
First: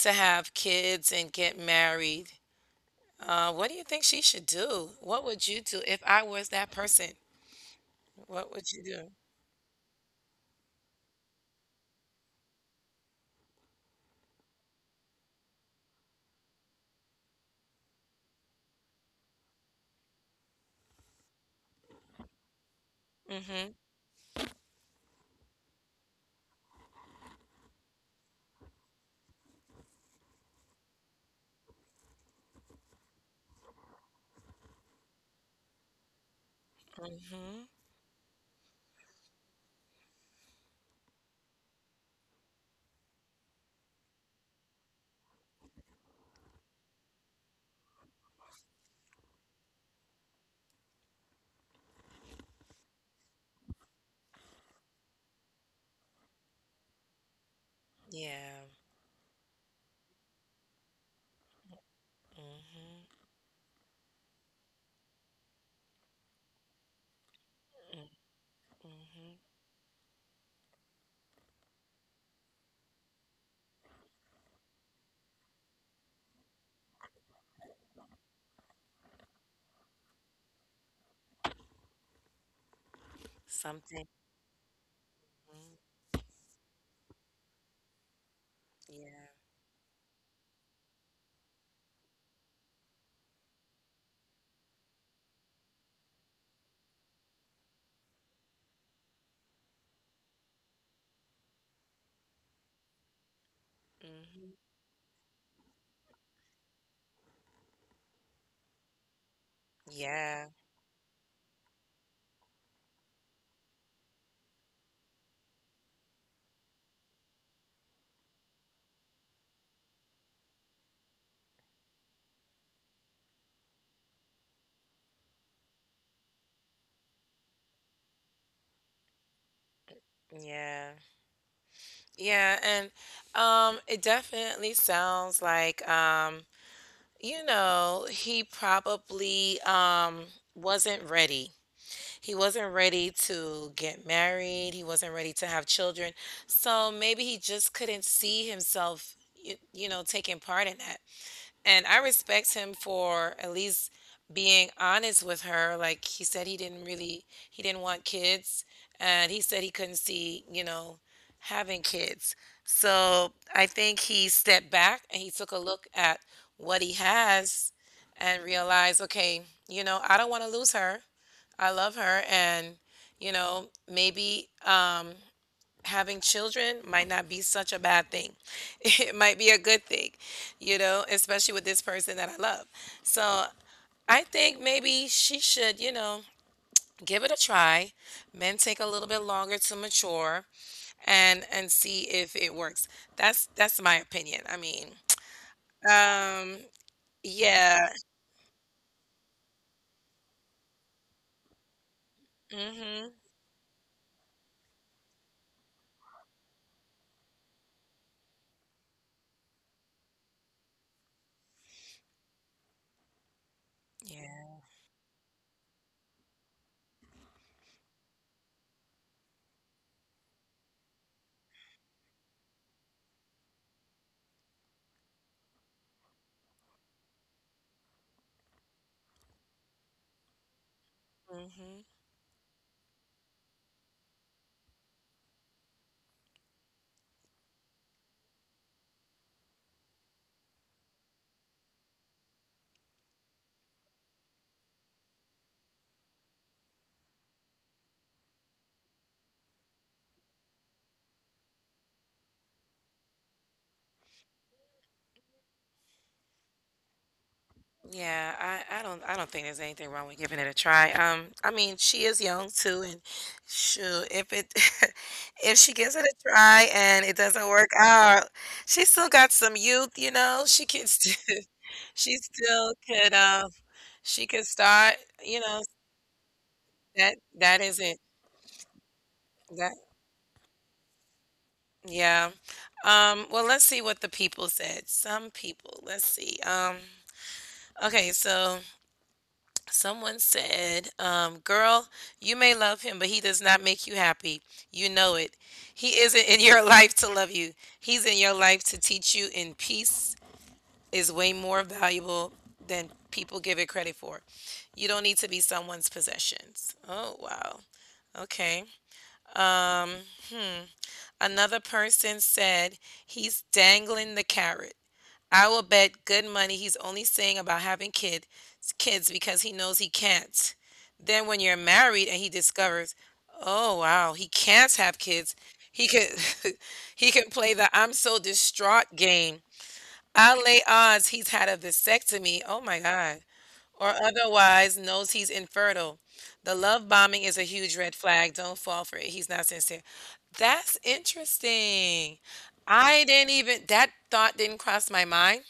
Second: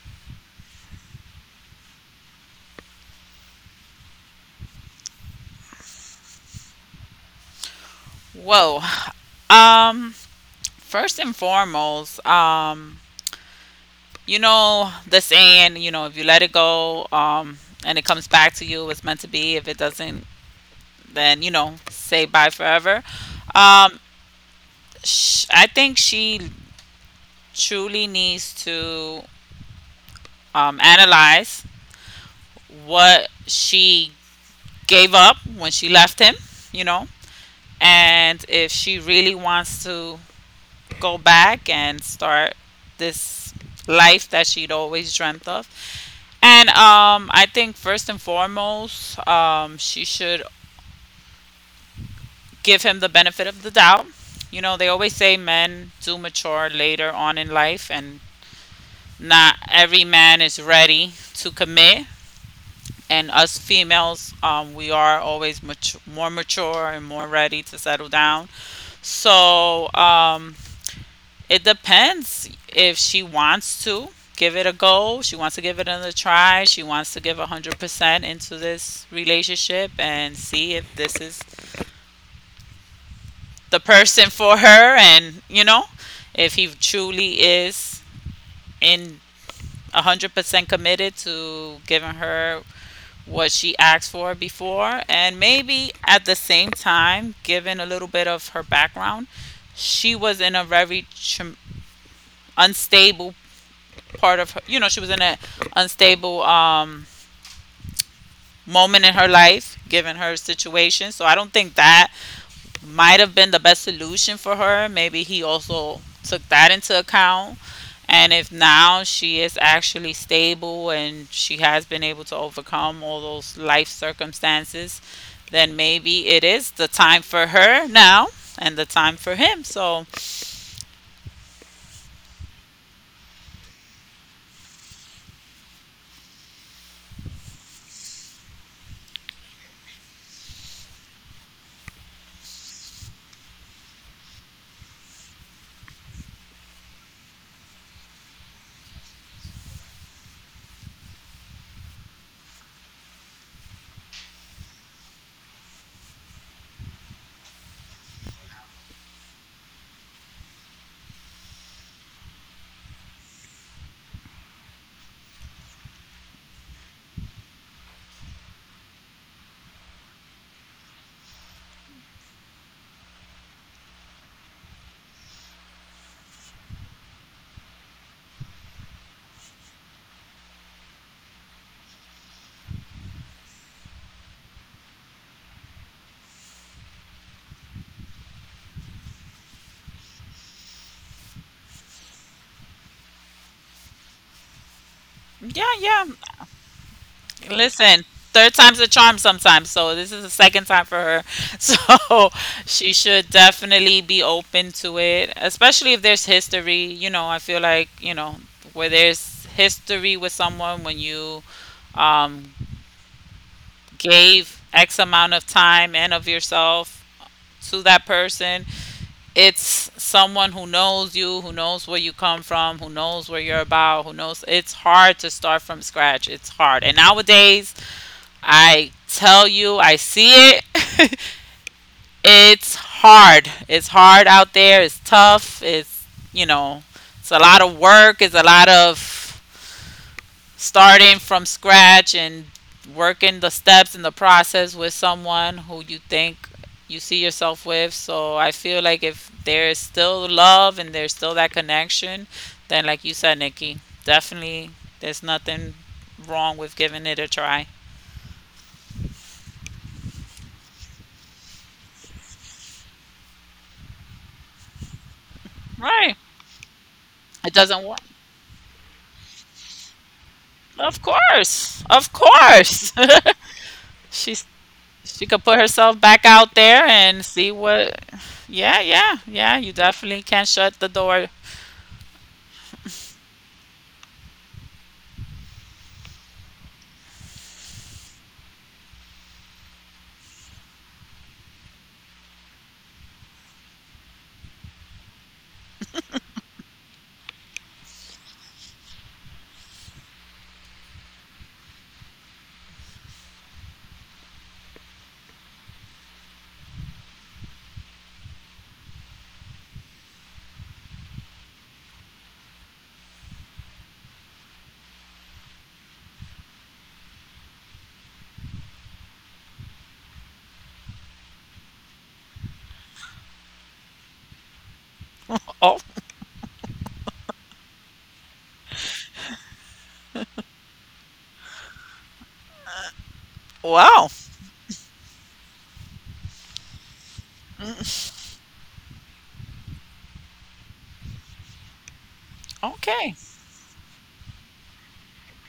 [SPEAKER 1] to have kids and get married. What do you think she should do? What would you do if I was that person? What would
[SPEAKER 2] Whoa.
[SPEAKER 1] you do?
[SPEAKER 2] Um First and foremost, you know the saying, you know, if you let it go, and it comes back to you, it's meant to be. If it doesn't, then you know, say bye forever.
[SPEAKER 1] Mm-hmm.
[SPEAKER 2] Um I think she truly needs to analyze what she gave up when she left him, you know,
[SPEAKER 1] Mm-hmm.
[SPEAKER 2] and if she really wants to go back and start this life that she'd always dreamt of. And I think first and foremost, she should give him the benefit of the doubt. You know, they always say men do mature later on in life, and
[SPEAKER 1] Yeah.
[SPEAKER 2] not every man is ready to commit. And us females, we are always mature, more mature and more ready to settle
[SPEAKER 1] Mm-hmm.
[SPEAKER 2] down.
[SPEAKER 1] Mm-hmm.
[SPEAKER 2] So, it depends if she wants to give it a go. She wants to give it another try. She wants to give 100% into this relationship and see if this is the
[SPEAKER 1] Something.
[SPEAKER 2] person for her, and, you
[SPEAKER 1] Mm,
[SPEAKER 2] know, if he truly is in
[SPEAKER 1] yeah.
[SPEAKER 2] 100% committed to giving her what she asked for before. And maybe at the same time, given a little bit of her background, she was in a very unstable part of
[SPEAKER 1] Mm-hmm.
[SPEAKER 2] her, you know, she was in an unstable moment in her life, given her
[SPEAKER 1] Yeah.
[SPEAKER 2] situation. So I don't think that might have been the best solution for her. Maybe he also took that into account. And if now she is actually stable and she has been able to overcome all those life circumstances, then maybe it is the time for her now and the time for him. So,
[SPEAKER 1] Yeah. Yeah. And it definitely sounds like you know, he probably wasn't ready. He wasn't ready to get married. He wasn't ready to have children. So maybe he just couldn't see himself, you know, taking part in that. And I respect him for at least being honest with her. Like he said he didn't want kids and he said he couldn't see, you know, having kids. So I think he stepped back and he took a look at what he has and realized, okay, you know, I don't want to lose her. I love her and you know, maybe having children might not be such a bad thing. It might be a good thing, you know, especially with this person that I love. So I think maybe she should, you know, give it a try. Men take a little bit longer to mature and see if it works. That's my opinion. I mean,
[SPEAKER 2] yeah, yeah,
[SPEAKER 1] um, yeah.
[SPEAKER 2] listen, third time's a charm sometimes. So this is the second time for her. So she
[SPEAKER 1] Mm-hmm.
[SPEAKER 2] should definitely be open to it, especially if there's history. I feel like, where there's history with someone when you um, gave
[SPEAKER 1] Yeah.
[SPEAKER 2] X amount of time and of yourself to that person. It's someone who knows you, who knows where you come from, who knows where you're about, who knows. It's hard to start from scratch. It's hard. And nowadays, I tell you, I see it.
[SPEAKER 1] Mhm.
[SPEAKER 2] It's hard. It's hard out there. It's tough. You know, it's a lot of work. It's a lot of starting from scratch and working the steps in the process with someone who you think you see yourself with. So I feel like if there's still love and there's still that connection, then, like you said, Nikki, definitely there's nothing wrong with giving it a try.
[SPEAKER 1] Yeah, I don't think there's anything wrong with giving it a try. I mean, she is young too, and sure, if it if she gives it
[SPEAKER 2] Right.
[SPEAKER 1] a try and it
[SPEAKER 2] It
[SPEAKER 1] doesn't work
[SPEAKER 2] doesn't work.
[SPEAKER 1] out, she still got some youth, you know. She can
[SPEAKER 2] Of
[SPEAKER 1] still
[SPEAKER 2] course. Of
[SPEAKER 1] she still
[SPEAKER 2] course.
[SPEAKER 1] could she
[SPEAKER 2] She's
[SPEAKER 1] could start,
[SPEAKER 2] she could
[SPEAKER 1] you
[SPEAKER 2] put
[SPEAKER 1] know,
[SPEAKER 2] herself back out there and see
[SPEAKER 1] that
[SPEAKER 2] what.
[SPEAKER 1] isn't
[SPEAKER 2] Yeah, yeah. Yeah, you
[SPEAKER 1] that
[SPEAKER 2] definitely can not shut the door.
[SPEAKER 1] yeah. Well, let's see what the people said. Some people, let's see. Okay, so someone said, "Girl, you may love him, but he does not make you happy. You know it. He isn't in your life to love you, he's in your life to teach you, and peace is way more valuable than people give it credit for. You don't need to be someone's possessions." Oh, wow. Okay. Um, hmm. Another person said, "He's dangling the carrot. I will bet good money he's only saying about having kids because he knows he can't. Then when you're married and he discovers, oh wow, he can't have kids,
[SPEAKER 2] Oh,
[SPEAKER 1] he could he can play the 'I'm so distraught' game. I'll lay odds he's had a vasectomy, oh my God, or
[SPEAKER 2] wow.
[SPEAKER 1] otherwise knows he's infertile. The love bombing is a huge red flag. Don't fall for it. He's not sincere." That's interesting. I
[SPEAKER 2] Okay.
[SPEAKER 1] didn't even, that thought didn't cross my mind.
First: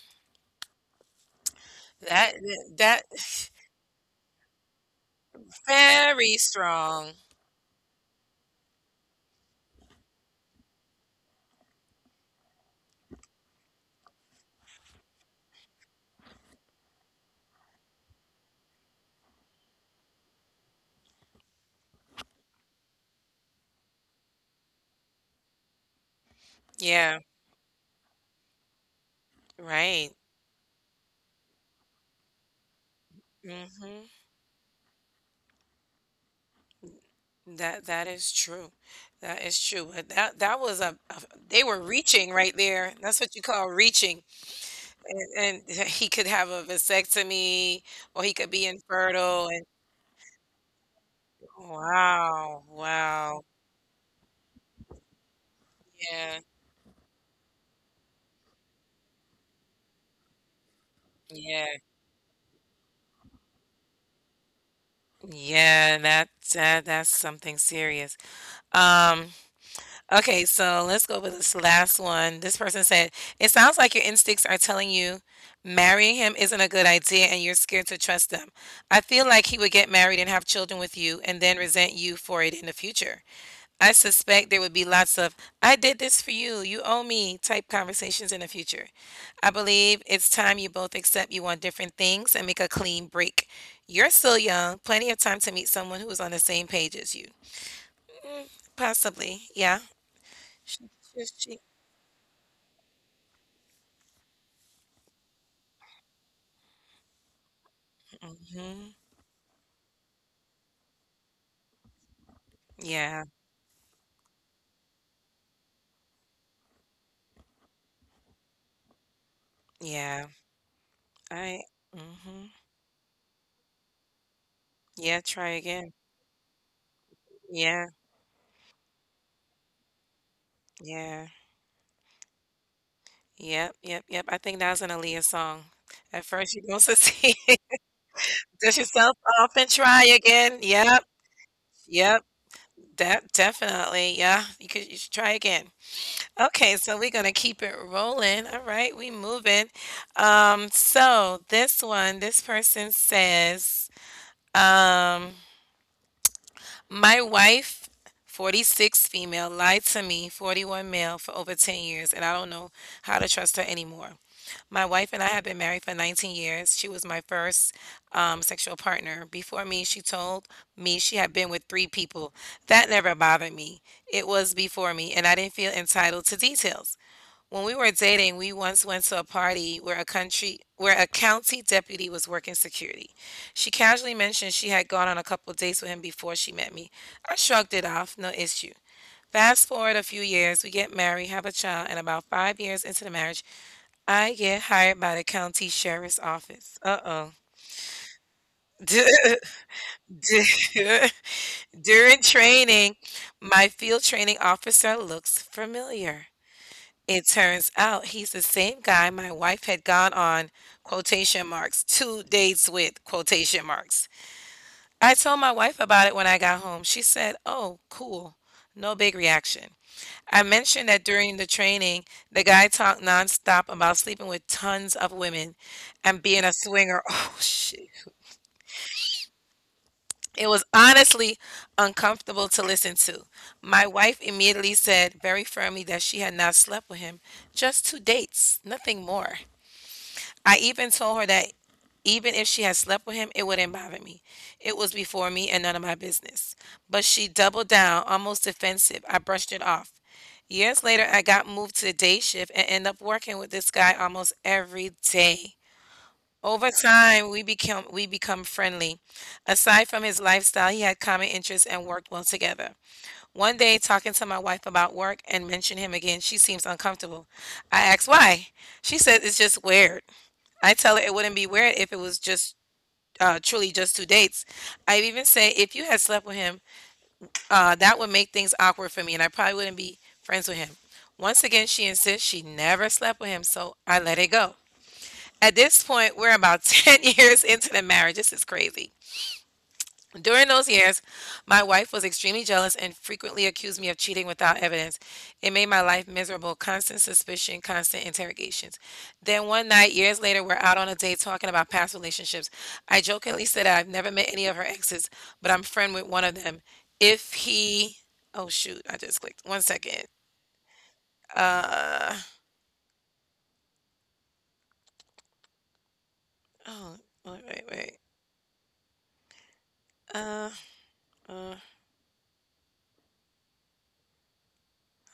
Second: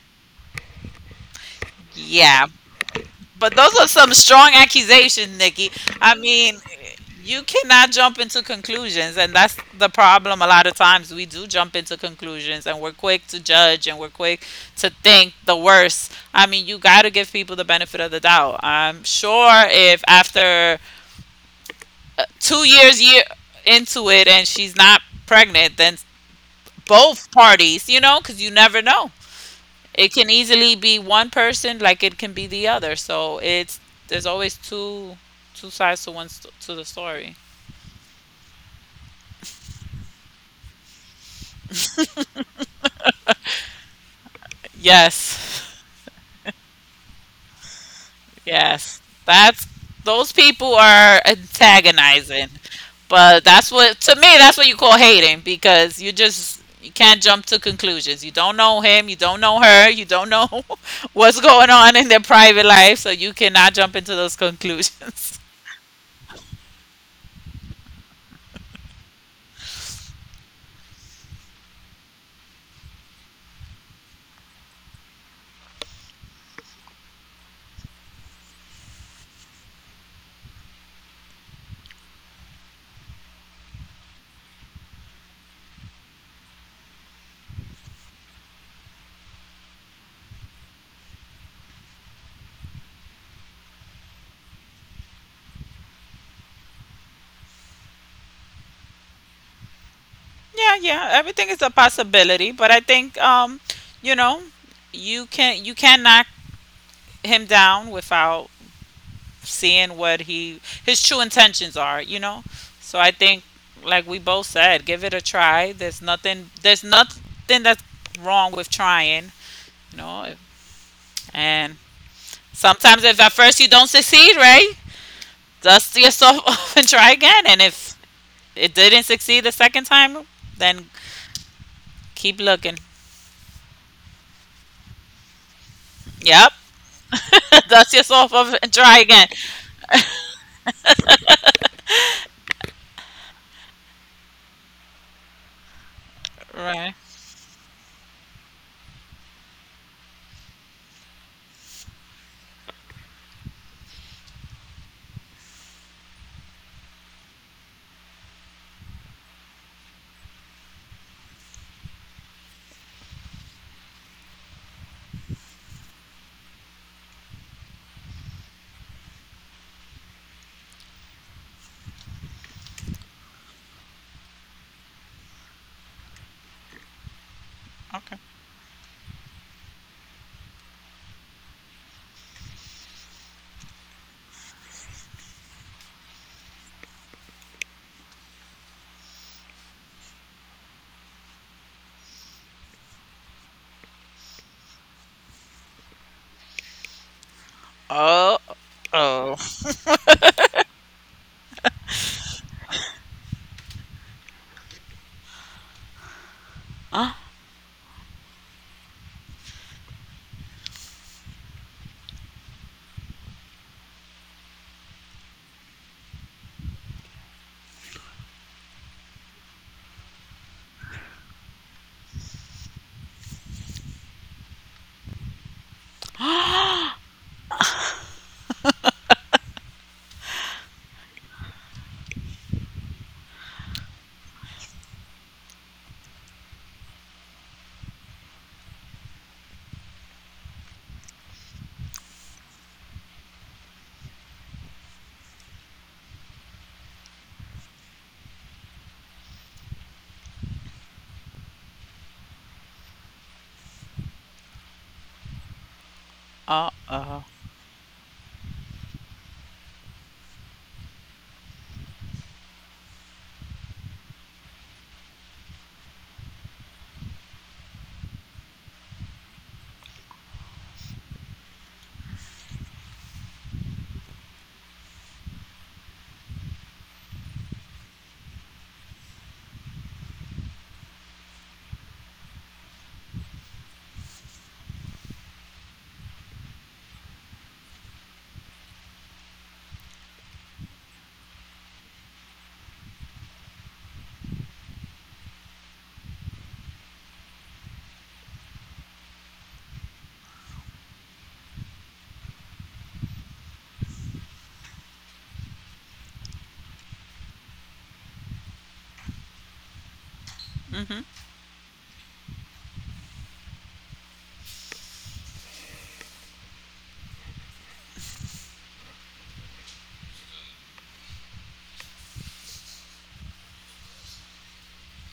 [SPEAKER 1] That
[SPEAKER 2] Yeah,
[SPEAKER 1] that
[SPEAKER 2] but those are some strong accusations, Nikki. I
[SPEAKER 1] very
[SPEAKER 2] mean,
[SPEAKER 1] strong.
[SPEAKER 2] you cannot jump into conclusions, and that's the problem. A lot of times we do jump into conclusions, and we're quick to judge, and we're quick to think the worst. I mean, you got to give people the benefit of the doubt. I'm sure if after 2 years year into it, and she's not pregnant, then
[SPEAKER 1] Yeah,
[SPEAKER 2] both parties, because you never know. It
[SPEAKER 1] right.
[SPEAKER 2] can easily be one person, like it can be the other. So it's
[SPEAKER 1] Mhm.
[SPEAKER 2] there's always two sides to to the story.
[SPEAKER 1] That is true. That is true. But that was a they were reaching right there. That's what you call reaching.
[SPEAKER 2] Yes,
[SPEAKER 1] And he could have a vasectomy or he could be
[SPEAKER 2] yes.
[SPEAKER 1] infertile
[SPEAKER 2] That's
[SPEAKER 1] and
[SPEAKER 2] those people are antagonizing,
[SPEAKER 1] wow,
[SPEAKER 2] but
[SPEAKER 1] wow.
[SPEAKER 2] that's what to me that's what you call hating because you
[SPEAKER 1] Yeah.
[SPEAKER 2] just you can't jump to conclusions. You don't know him, you don't know her, you don't know what's going
[SPEAKER 1] Yeah.
[SPEAKER 2] on in their private life, so you cannot jump into those conclusions.
[SPEAKER 1] Yeah, that that's something serious. Um Okay, so let's go with this last one. This person said, it sounds like your instincts are telling you marrying him isn't a good idea and you're scared to trust them. I feel like he would get married and have children with you and then resent you for it in the future. I suspect there would be lots of 'I did this for you, you owe me' type conversations in the future. I believe it's time you both accept you want different things and make a clean break. You're still young, plenty of time to meet someone who is on the same page as you. Mm, possibly, yeah.
[SPEAKER 2] Yeah,
[SPEAKER 1] She
[SPEAKER 2] yeah,
[SPEAKER 1] just
[SPEAKER 2] everything is
[SPEAKER 1] she
[SPEAKER 2] a possibility, but I think you know, you can knock him down without
[SPEAKER 1] Mhm.
[SPEAKER 2] seeing what he his true intentions are, you know? So I
[SPEAKER 1] Yeah,
[SPEAKER 2] think like we both said, give it a try. There's nothing that's wrong with trying, you know?
[SPEAKER 1] yeah. I
[SPEAKER 2] And
[SPEAKER 1] mhm.
[SPEAKER 2] sometimes if at first you don't succeed, right?
[SPEAKER 1] Yeah, try
[SPEAKER 2] Dust
[SPEAKER 1] again.
[SPEAKER 2] yourself off and try again. And
[SPEAKER 1] Yeah,
[SPEAKER 2] if it didn't succeed the second time, then
[SPEAKER 1] yeah.
[SPEAKER 2] keep looking.
[SPEAKER 1] Yep, yep, yep. I think that was an Aaliyah song. At
[SPEAKER 2] Yep.
[SPEAKER 1] first you don't succeed,
[SPEAKER 2] Dust yourself off and
[SPEAKER 1] dust
[SPEAKER 2] try
[SPEAKER 1] yourself
[SPEAKER 2] again.
[SPEAKER 1] off and try again. Yep, yep. That definitely, yeah. You could you should try again. Okay,
[SPEAKER 2] Right.
[SPEAKER 1] so we're gonna keep it rolling. All right, we moving. So this one, this person says, um my wife, 46 female, lied to me, 41 male, for over 10 years, and I don't know how to trust her anymore. My wife and I have been married for 19 years. She was my first sexual partner. Before me, she told me she had been with three people. That never bothered me. It was before me, and I didn't feel entitled to details. When we were
[SPEAKER 2] Okay.
[SPEAKER 1] dating, we once went to a party where a country where a county deputy was working security. She casually mentioned she had gone on a couple dates with him before she met me. I shrugged it off, no issue. Fast forward a few years, we get married, have a child, and about 5 years into the marriage, I get hired by the county sheriff's office. Uh oh.
[SPEAKER 2] Oh. Oh.
[SPEAKER 1] During training, my field training officer looks familiar.
[SPEAKER 2] Oh.
[SPEAKER 1] It turns out he's the same guy my wife had gone on quotation marks two dates with quotation marks. I told my wife about it when I got home. She said, "Oh, cool. No big reaction." I mentioned that during the training, the guy talked nonstop about sleeping with tons of women and being a swinger. Oh shit. It was honestly uncomfortable to listen to. My wife immediately said very firmly that she had not slept with him, just two dates, nothing more. I even told her that even if she had slept with him, it wouldn't bother me. It was before me and none of my business. But she doubled down, almost defensive. I brushed it off. Years later, I got moved to the day shift and end up working with this guy almost every day. Over
[SPEAKER 2] Oh. Oh.
[SPEAKER 1] time, we become friendly. Aside from his lifestyle, he had common interests and worked well together. One day, talking to my wife about work and mentioned him again, she seems uncomfortable. I asked why. She said it's just weird. I tell her it wouldn't be weird if it was just truly just two dates. I even say if you had slept with him, that would make things awkward for me, and I probably wouldn't be friends with him. Once again, she insists she never slept with him, so I let it go. At this point, we're about 10 years into the marriage. This is crazy. During those years, my wife was extremely jealous and frequently accused me of cheating without evidence. It made my life miserable, constant suspicion, constant interrogations. Then one night, years later, we're out on a date talking about past relationships. I jokingly said that I've never met any of her exes, but I'm friend with one of them. If he, oh shoot, I just clicked. One second.
[SPEAKER 2] Mm-hmm.
[SPEAKER 1] Uh, oh, wait, wait, wait. Uh, uh,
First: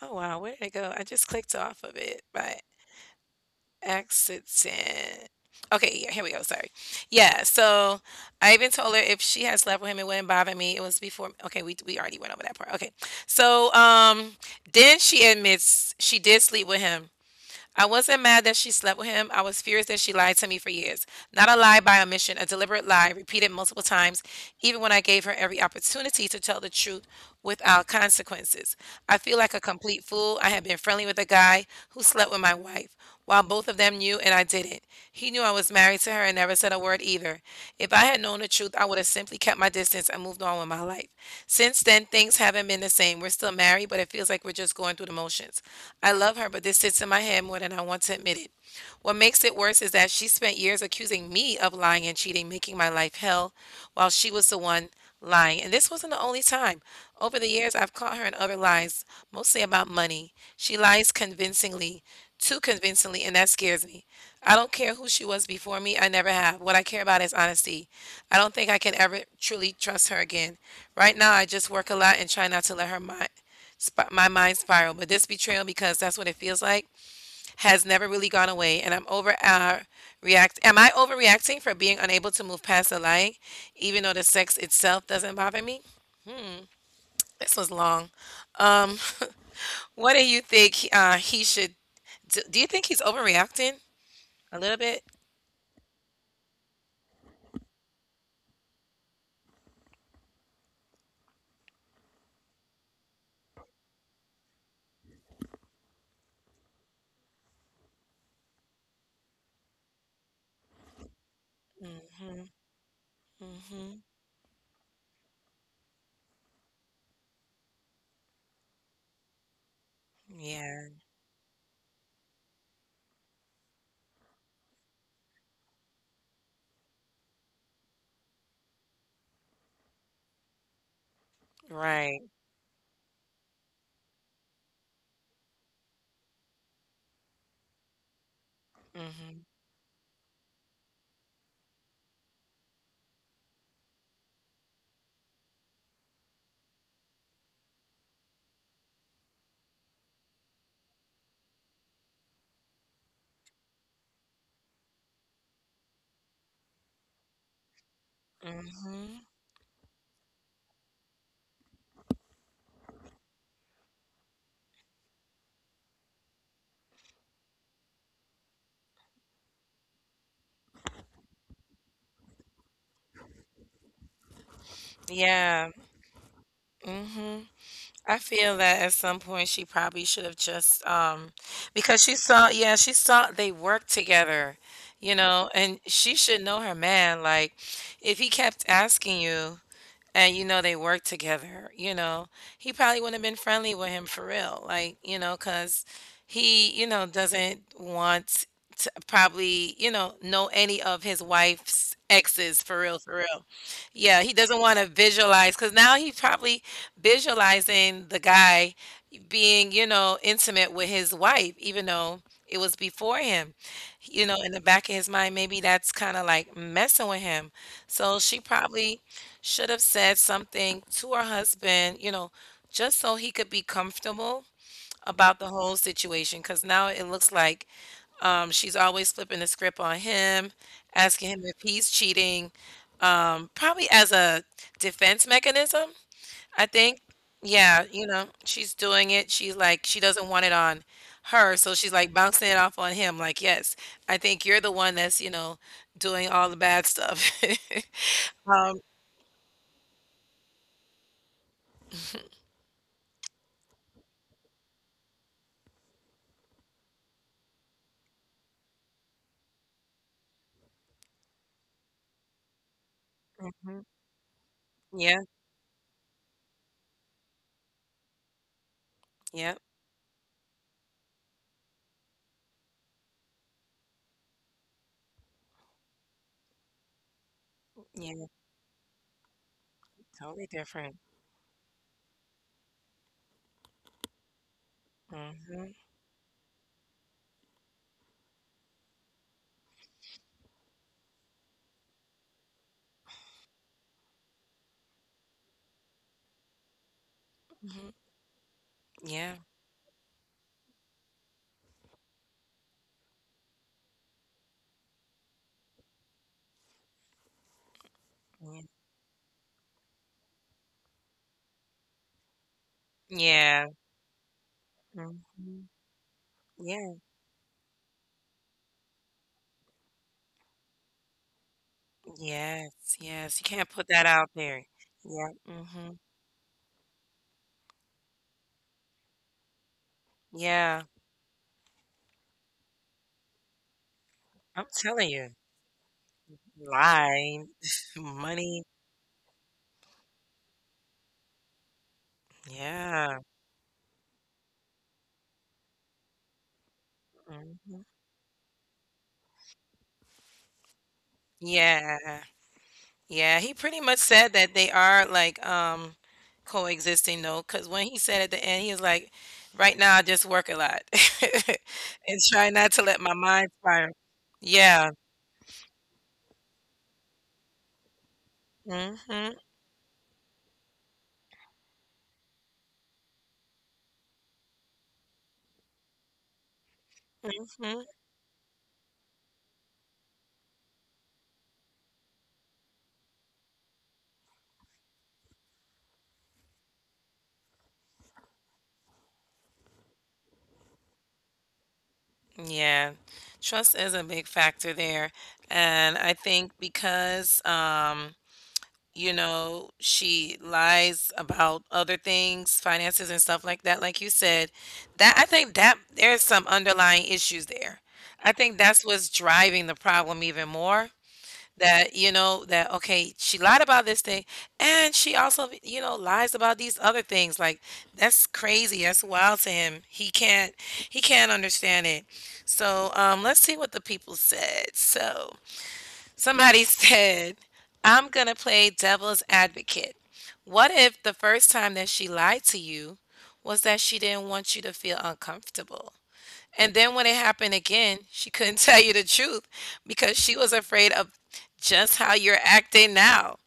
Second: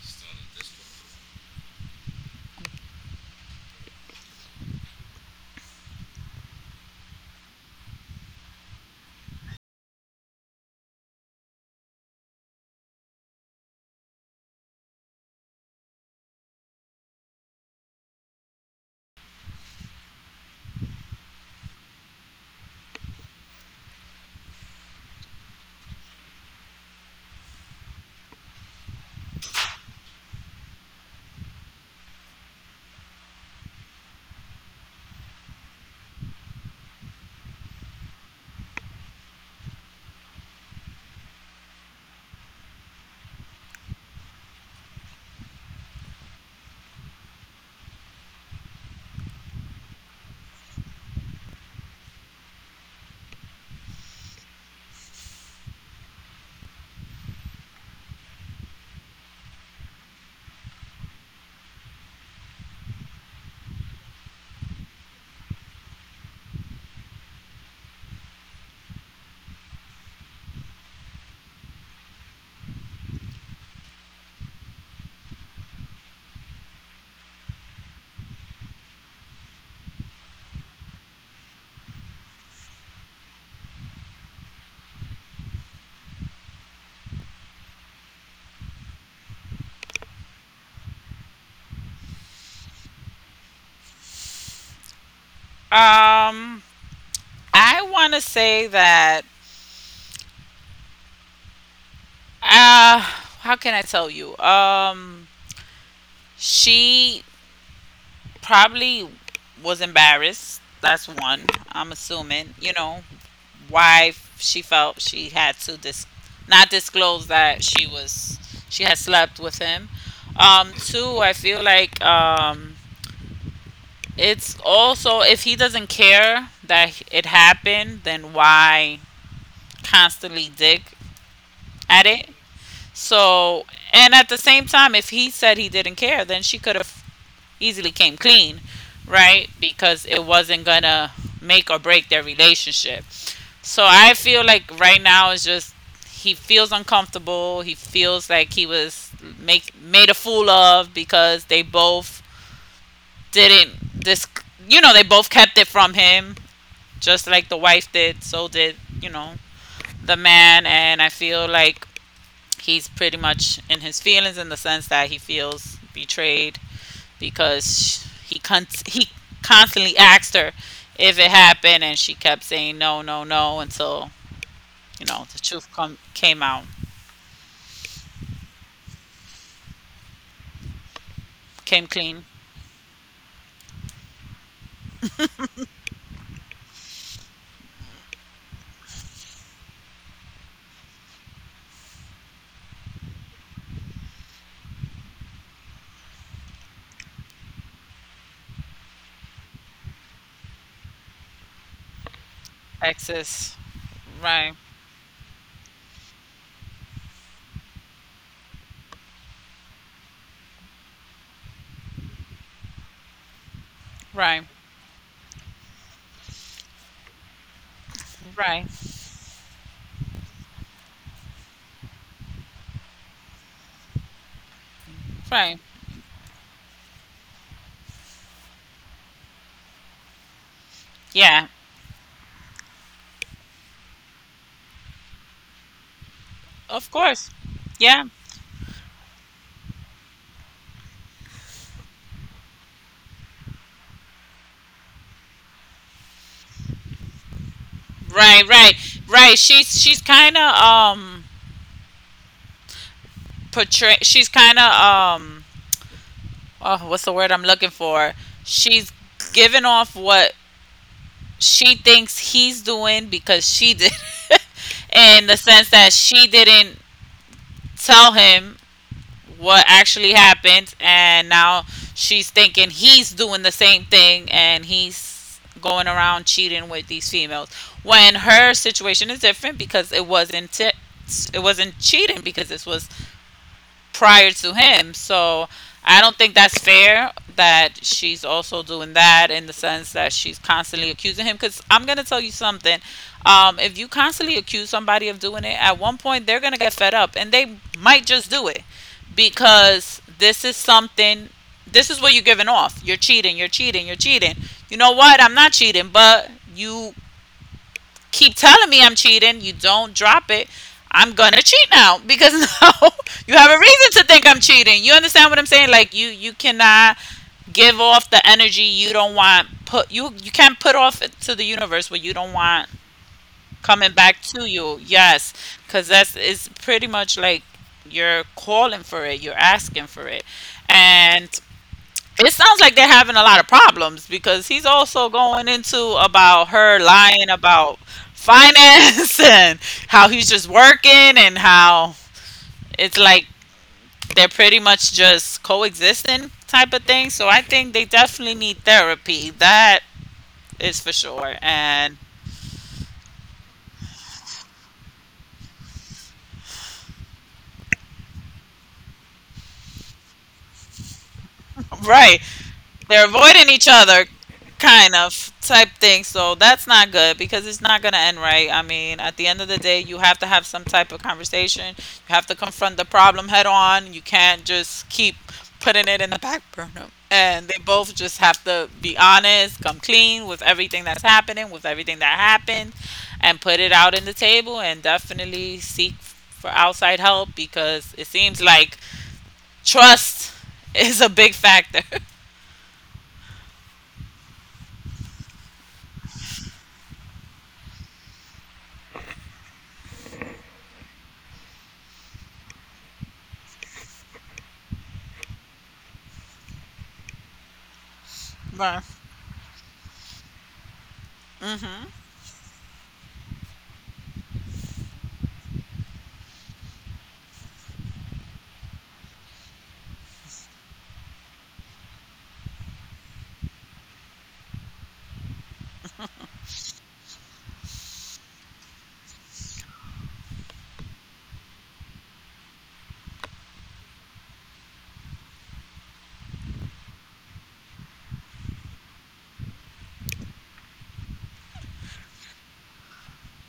[SPEAKER 1] oh wow, where did it go? I just clicked off of it. Bye. Accident. Okay, yeah, here we go. Sorry. Yeah, so I even told her if she had slept with him, it wouldn't bother me. It was before. Okay, we already went over that part. Okay, so then she admits she did sleep with him. I wasn't mad that she slept with him. I was furious that she lied to me for years. Not a lie by omission, a deliberate lie repeated multiple times, even when I gave her every opportunity to tell the truth without consequences. I feel like a complete fool. I had been friendly with a guy who slept with my wife while both of them knew and I didn't. He knew I was married to her and never said a word either. If I had known the truth, I would have simply kept my distance and moved on with my life. Since then, things haven't been the same. We're still married, but it feels like we're just going through the motions. I love her, but this sits in my head more than I want to admit it. What makes it worse is that she spent years accusing me of lying and cheating, making my life hell, while she was the one lying, and this wasn't the only time. Over the years, I've caught her in other lies, mostly about money. She lies convincingly, too convincingly, and that scares me. I don't care who she was before me, I never have. What I care about is honesty. I don't think I can ever truly trust her again. Right now, I just work a lot and try not to let my mind spiral, but this betrayal, because that's what it feels like, has never really gone away, and I'm over react. Am I overreacting for being unable to move past the lying, even though the sex itself doesn't bother me? This was long. Um, what do you think he should do? Do you think he's overreacting a little bit?
[SPEAKER 2] Um. I want to say that. How can I tell you? She probably was embarrassed. That's one. I'm
[SPEAKER 1] Mm-hmm.
[SPEAKER 2] assuming. You know
[SPEAKER 1] Mm-hmm.
[SPEAKER 2] why she felt she had to not disclose that she had slept with him.
[SPEAKER 1] Yeah.
[SPEAKER 2] Two, I feel like it's also if he doesn't care that it happened, then why constantly dig at
[SPEAKER 1] Right.
[SPEAKER 2] it? So, and at the same time, if he said he didn't care, then she could have easily came clean,
[SPEAKER 1] Mm-hmm.
[SPEAKER 2] right? Because it wasn't gonna make or break their relationship. So I feel like right now it's just he feels uncomfortable. He feels like he was make made a fool of because they both didn't this. You know, they both kept it from him just like the wife did, so did, you
[SPEAKER 1] Mm-hmm.
[SPEAKER 2] know, the man. And I feel like he's pretty much in his feelings in the sense that he feels betrayed because he constantly asked her if it happened, and she kept saying no, no, no until you know the truth
[SPEAKER 1] Yeah.
[SPEAKER 2] come came out,
[SPEAKER 1] Mm-hmm. I feel that at some point she probably should have just
[SPEAKER 2] came
[SPEAKER 1] because she
[SPEAKER 2] clean.
[SPEAKER 1] saw yeah, she saw they worked together, you know, and she should know her man. Like if he kept asking you, and you know they work together, you know he probably wouldn't have been friendly with him for real, like, you know, because he, you know, doesn't want to probably, you know any of his wife's exes for real for real.
[SPEAKER 2] Exes,
[SPEAKER 1] Yeah, he
[SPEAKER 2] right,
[SPEAKER 1] doesn't want to visualize because now he's probably visualizing the guy being, you know, intimate with his wife even though it was before him, you know,
[SPEAKER 2] right,
[SPEAKER 1] in the back of his mind maybe that's kind of like messing with him. So she
[SPEAKER 2] right,
[SPEAKER 1] probably should have said something to her husband, you know, just so he could be comfortable about the
[SPEAKER 2] right.
[SPEAKER 1] whole situation. Because now it looks like she's always flipping the script on him, asking him
[SPEAKER 2] Yeah,
[SPEAKER 1] if he's cheating, probably as a defense mechanism, I
[SPEAKER 2] of
[SPEAKER 1] think.
[SPEAKER 2] course.
[SPEAKER 1] Yeah,
[SPEAKER 2] Yeah,
[SPEAKER 1] you know, she's doing it. She's like, she doesn't want it on her. So she's like bouncing it off on him. Like, yes, I think you're the one that's, you know, doing all the bad stuff.
[SPEAKER 2] right, right,
[SPEAKER 1] um,
[SPEAKER 2] right. She's kind of portray she's kind of oh, what's the word I'm looking for? She's giving off what she thinks he's doing because she
[SPEAKER 1] mhm.
[SPEAKER 2] did
[SPEAKER 1] Yeah,
[SPEAKER 2] in the sense that she didn't tell him
[SPEAKER 1] yeah.
[SPEAKER 2] what actually happened, and now she's thinking he's doing the same thing and he's going around cheating with these females
[SPEAKER 1] Yeah,
[SPEAKER 2] when her situation is different because it
[SPEAKER 1] totally
[SPEAKER 2] wasn't it
[SPEAKER 1] different.
[SPEAKER 2] wasn't cheating because this was prior to him. So
[SPEAKER 1] Mhm,
[SPEAKER 2] I don't think that's fair that she's also doing that in the sense that she's constantly accusing him. Because I'm going to tell you something. If you constantly accuse somebody of doing it, at one point they're going to get fed up and they
[SPEAKER 1] mhm.
[SPEAKER 2] might just do it
[SPEAKER 1] Yeah,
[SPEAKER 2] because this is something, this is what you're giving off. You're cheating, you're cheating, you're cheating. You know what? I'm not cheating, but you keep telling
[SPEAKER 1] yeah.
[SPEAKER 2] me I'm cheating, you don't drop it, I'm gonna cheat now because now you have a
[SPEAKER 1] Yeah,
[SPEAKER 2] reason to think I'm cheating. You understand what I'm saying?
[SPEAKER 1] mhm.
[SPEAKER 2] Like you cannot
[SPEAKER 1] Yeah.
[SPEAKER 2] give off the energy you don't want. Put you you can't put off it to the universe what you don't want
[SPEAKER 1] Yes, yes, you can't
[SPEAKER 2] coming
[SPEAKER 1] put that
[SPEAKER 2] back
[SPEAKER 1] out
[SPEAKER 2] to
[SPEAKER 1] there.
[SPEAKER 2] you. Yes,
[SPEAKER 1] Yeah,
[SPEAKER 2] because
[SPEAKER 1] mhm.
[SPEAKER 2] that's it's pretty much like you're calling for it, you're asking for it,
[SPEAKER 1] Yeah,
[SPEAKER 2] and it sounds like they're having a lot of problems because he's
[SPEAKER 1] I'm
[SPEAKER 2] also
[SPEAKER 1] telling you.
[SPEAKER 2] going into about her lying
[SPEAKER 1] Lying,
[SPEAKER 2] about
[SPEAKER 1] money.
[SPEAKER 2] finance and how he's just working and how it's
[SPEAKER 1] Yeah.
[SPEAKER 2] like they're pretty much just coexisting type of thing. So I think
[SPEAKER 1] Mhm.
[SPEAKER 2] they definitely need therapy. That is for sure. And
[SPEAKER 1] Yeah. Yeah, he pretty much said that they are, like, coexisting, though. Cause when he said at the end, he was like, "Right now, I just work a lot
[SPEAKER 2] right.
[SPEAKER 1] and try not to let
[SPEAKER 2] They're
[SPEAKER 1] my
[SPEAKER 2] avoiding
[SPEAKER 1] mind
[SPEAKER 2] each
[SPEAKER 1] spiral."
[SPEAKER 2] other,
[SPEAKER 1] Yeah.
[SPEAKER 2] kind of type thing. So that's not good because it's not going to end right. I mean, at the
[SPEAKER 1] mm
[SPEAKER 2] end of the day, you have to have some type of conversation. You have to confront the problem head on. You can't just keep putting it in the back burner. And they
[SPEAKER 1] mhm.
[SPEAKER 2] both just have to be honest, come clean with everything that's happening, with everything that happened, and put it out in the table and definitely seek for outside help because it seems like trust is a big factor.
[SPEAKER 1] Yeah. Trust is a big factor there. And I think because you know, she lies about other things, finances and stuff like that, like you said, that I think that there's some underlying issues there. I think that's what's driving the problem even more.
[SPEAKER 2] Mhm.
[SPEAKER 1] That you know that okay she lied about this thing and she also, you know, lies about these other things, like that's crazy, that's wild to him. He can't understand it. So let's see what the people said. So somebody said, I'm gonna play devil's advocate. What if the first time that she lied to you was that she didn't want you to feel uncomfortable, and then when it happened again, she couldn't tell you the truth because she was afraid of just how you're acting now.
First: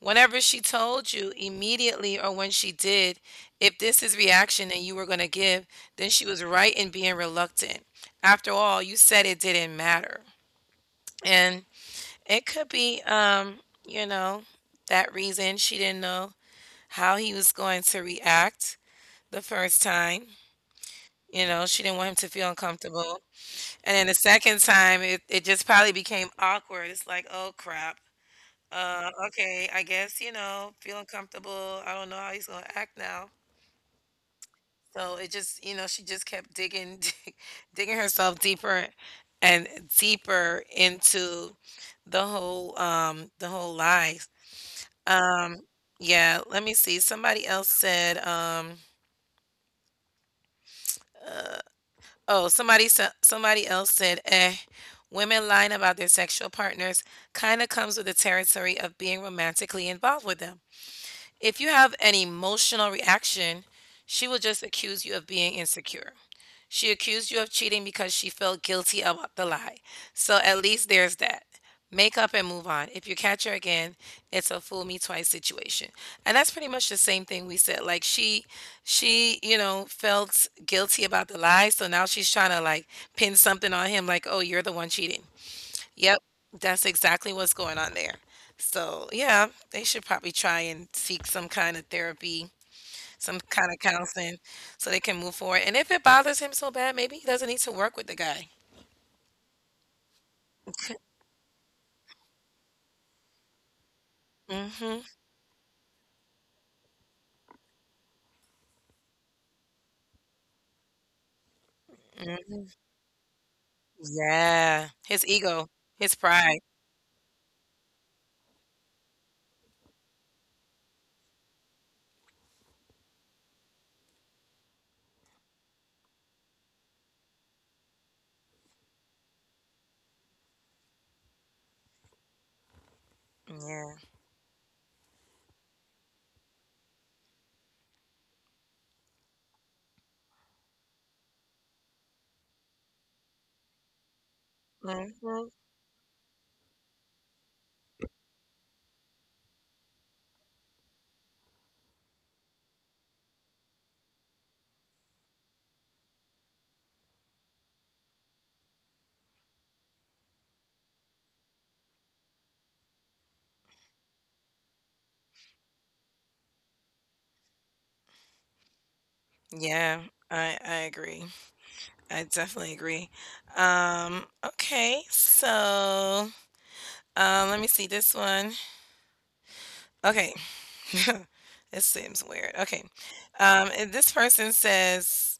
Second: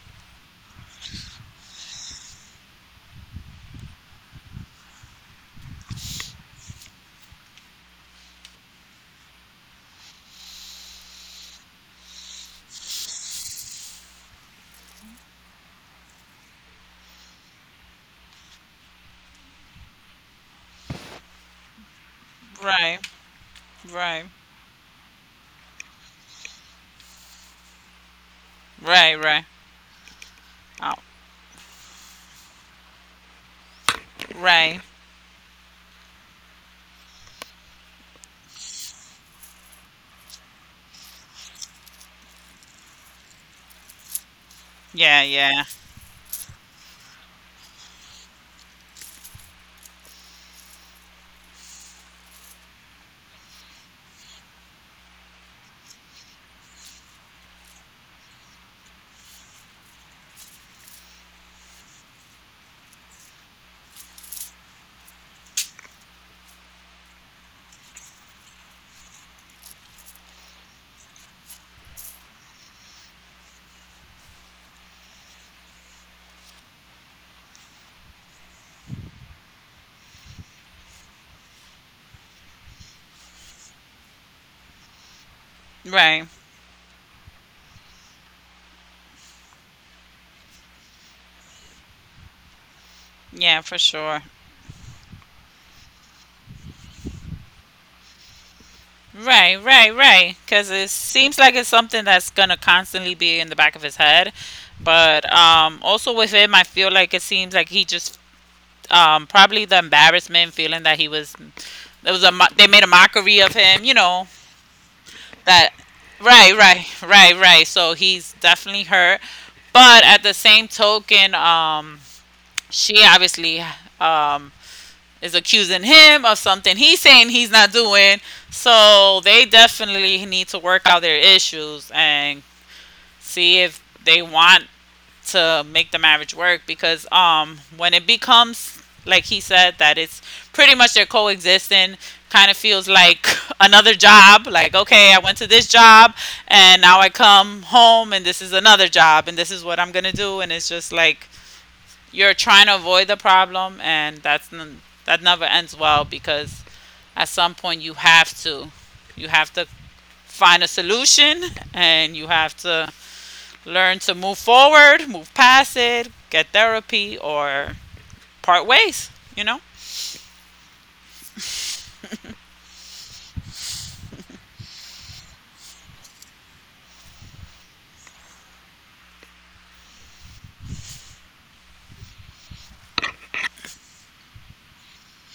[SPEAKER 1] Whenever she told you immediately or when she did, if this is reaction that you were going to give, then she was right in being reluctant. After all, you said it didn't matter. And it could be, you know, that reason she didn't know how he was going to react the first time. She didn't want him to feel
[SPEAKER 2] Right,
[SPEAKER 1] uncomfortable. And then the
[SPEAKER 2] right,
[SPEAKER 1] second time, it just probably became awkward. It's like, oh crap.
[SPEAKER 2] right, right.
[SPEAKER 1] Okay, I guess, you know,
[SPEAKER 2] Oh,
[SPEAKER 1] feeling comfortable. I don't know how he's gonna act now.
[SPEAKER 2] right.
[SPEAKER 1] So it just, she just kept digging, digging herself deeper and deeper into the whole lies.
[SPEAKER 2] Yeah, yeah.
[SPEAKER 1] Um, yeah, let me see. Somebody else said, oh, somebody else said, "Eh, women lying about their sexual partners kind of comes with the territory of being romantically involved with them. If you have an emotional reaction, she will just accuse you of being insecure. She accused you of cheating because she felt guilty about the lie. So at least there's that. Make up and move on. If you catch her again, it's a fool me twice situation. And that's pretty much the same thing we said. Like she felt guilty about the lie, so now she's trying to like pin something on him like, "Oh, you're the one cheating." Yep,
[SPEAKER 2] Right.
[SPEAKER 1] that's exactly what's going on there. So, yeah, they should probably try and seek some kind of therapy, some
[SPEAKER 2] Yeah,
[SPEAKER 1] kind
[SPEAKER 2] for
[SPEAKER 1] of
[SPEAKER 2] sure.
[SPEAKER 1] counseling so they can move forward. And if it bothers him so bad, maybe he doesn't need to work with the guy.
[SPEAKER 2] Right. Because it seems like it's something that's gonna constantly be in the back of his head.
[SPEAKER 1] Mhm,
[SPEAKER 2] But also with him, I feel like it seems like he just probably the embarrassment feeling that he was there was a mo- they
[SPEAKER 1] mhm.
[SPEAKER 2] made a mockery of him. You know
[SPEAKER 1] Yeah, his
[SPEAKER 2] that.
[SPEAKER 1] ego, his pride.
[SPEAKER 2] Right. So he's definitely hurt. But at the same token, she obviously um, is accusing him of something he's saying he's not doing. So they definitely need to work out their issues and see if
[SPEAKER 1] Yeah.
[SPEAKER 2] they want to make the marriage work because when it becomes like he said that it's pretty much they're coexisting kind of feels like another job. Like, okay, I went to
[SPEAKER 1] Mhm.
[SPEAKER 2] this job and now I come home and this is another job and this is what I'm gonna do, and it's just like you're trying to avoid the problem, and that's that never ends well because at some point you have to find a solution, and you have to learn to move forward, move past it, get therapy, or part ways. You know.
[SPEAKER 1] Yeah, I agree. I definitely agree. Okay, so let me see this one. Okay, it seems weird. Okay. And this person says,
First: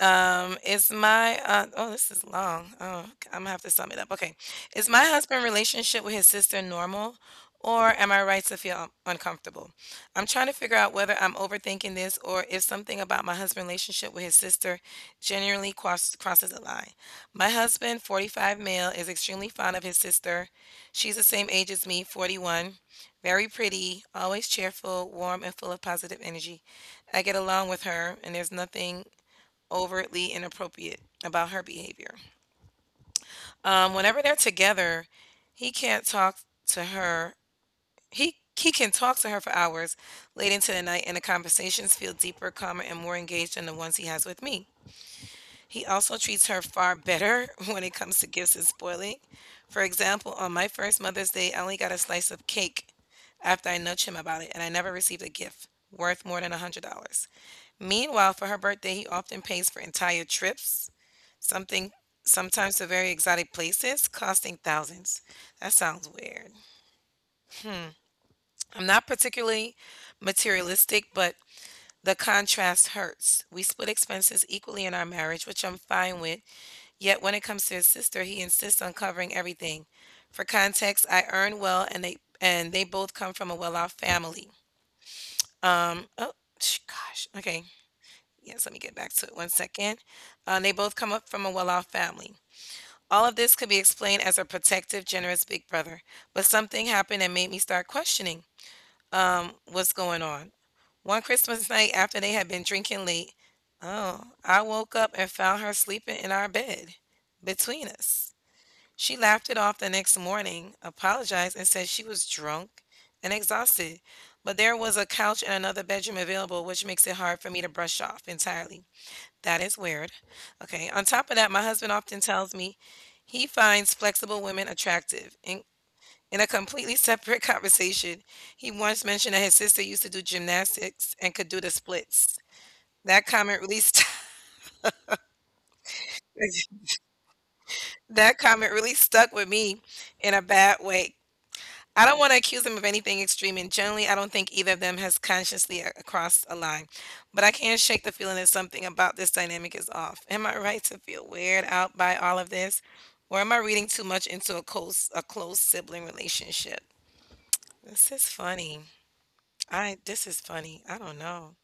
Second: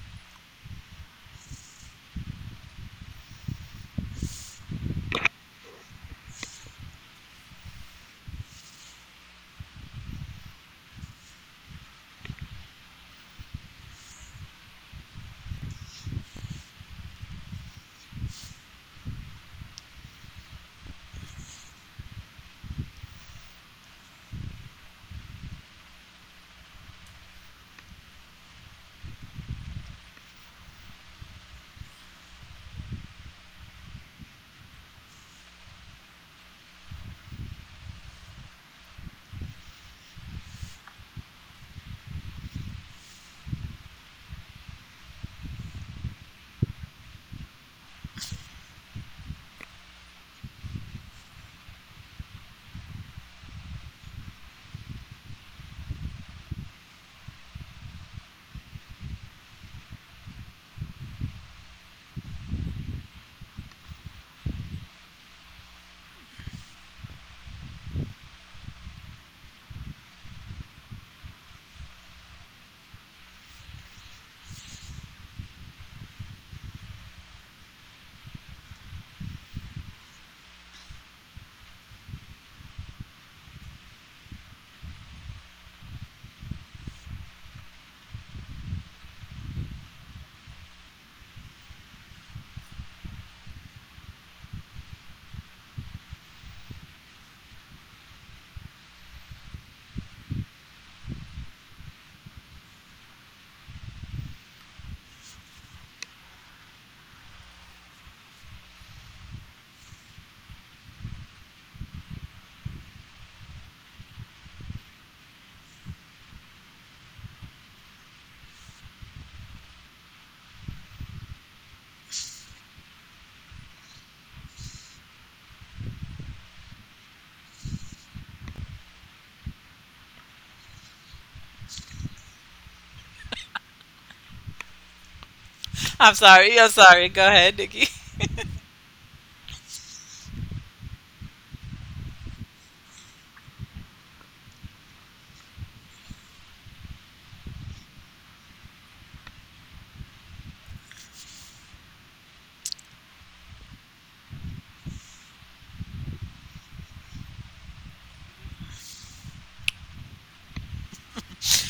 [SPEAKER 1] um, this is long. Oh, I'm gonna have to sum it up. Okay. Is my husband' relationship with his sister normal, or am I right to feel uncomfortable? I'm trying to figure out whether I'm overthinking this or if something about my husband's relationship with his sister generally crosses a line. My husband, 45 male, is extremely fond of his sister. She's the same age as me, 41, very pretty, always cheerful, warm, and full of positive energy. I get along with her, and there's nothing overtly inappropriate about her behavior. Whenever they're together, he can't talk to her. He can talk to her for hours late into the night, and the conversations feel deeper, calmer, and more engaged than the ones he has with me. He also treats her far better when it comes to gifts and spoiling. For example, on my first Mother's Day, I only got a slice of cake after I nudged him about it, and I never received a gift worth more than $100. Meanwhile, for her birthday, he often pays for entire trips Something sometimes to very exotic places costing thousands. That sounds weird. I'm not particularly materialistic, but the contrast hurts. We split expenses equally in our marriage, which I'm fine with. Yet when it comes to his sister, he insists on covering everything. For context, I earn well and they both come from a well-off family. Um oh Gosh. Okay. Yes, let me get back to it one second. They both come up from a well-off family. All of this could be explained as a protective, generous big brother, but something happened that made me start questioning what's going on. One Christmas night after they had been drinking late, oh, I woke up and found her sleeping in our bed between us. She laughed it off the next morning, apologized, and said she was drunk and exhausted, but there was a couch in another bedroom available, which makes it hard for me to brush off entirely. That is weird. Okay. On top of that, my husband often tells me he finds flexible women attractive. In a completely separate conversation, he once mentioned that his sister used to do gymnastics and could do the splits. That comment really st-
[SPEAKER 2] I'm sorry. I'm sorry. Go ahead, Nikki.
[SPEAKER 1] That comment really stuck with me in a bad way. I don't wanna accuse them of anything extreme, and generally, I don't think either of them has consciously, crossed a line, but I can't shake the feeling that something about this dynamic is off. Am I right to feel weirded out by all of this, or am I reading too much into a close sibling relationship? This is funny. I This is funny. I don't know.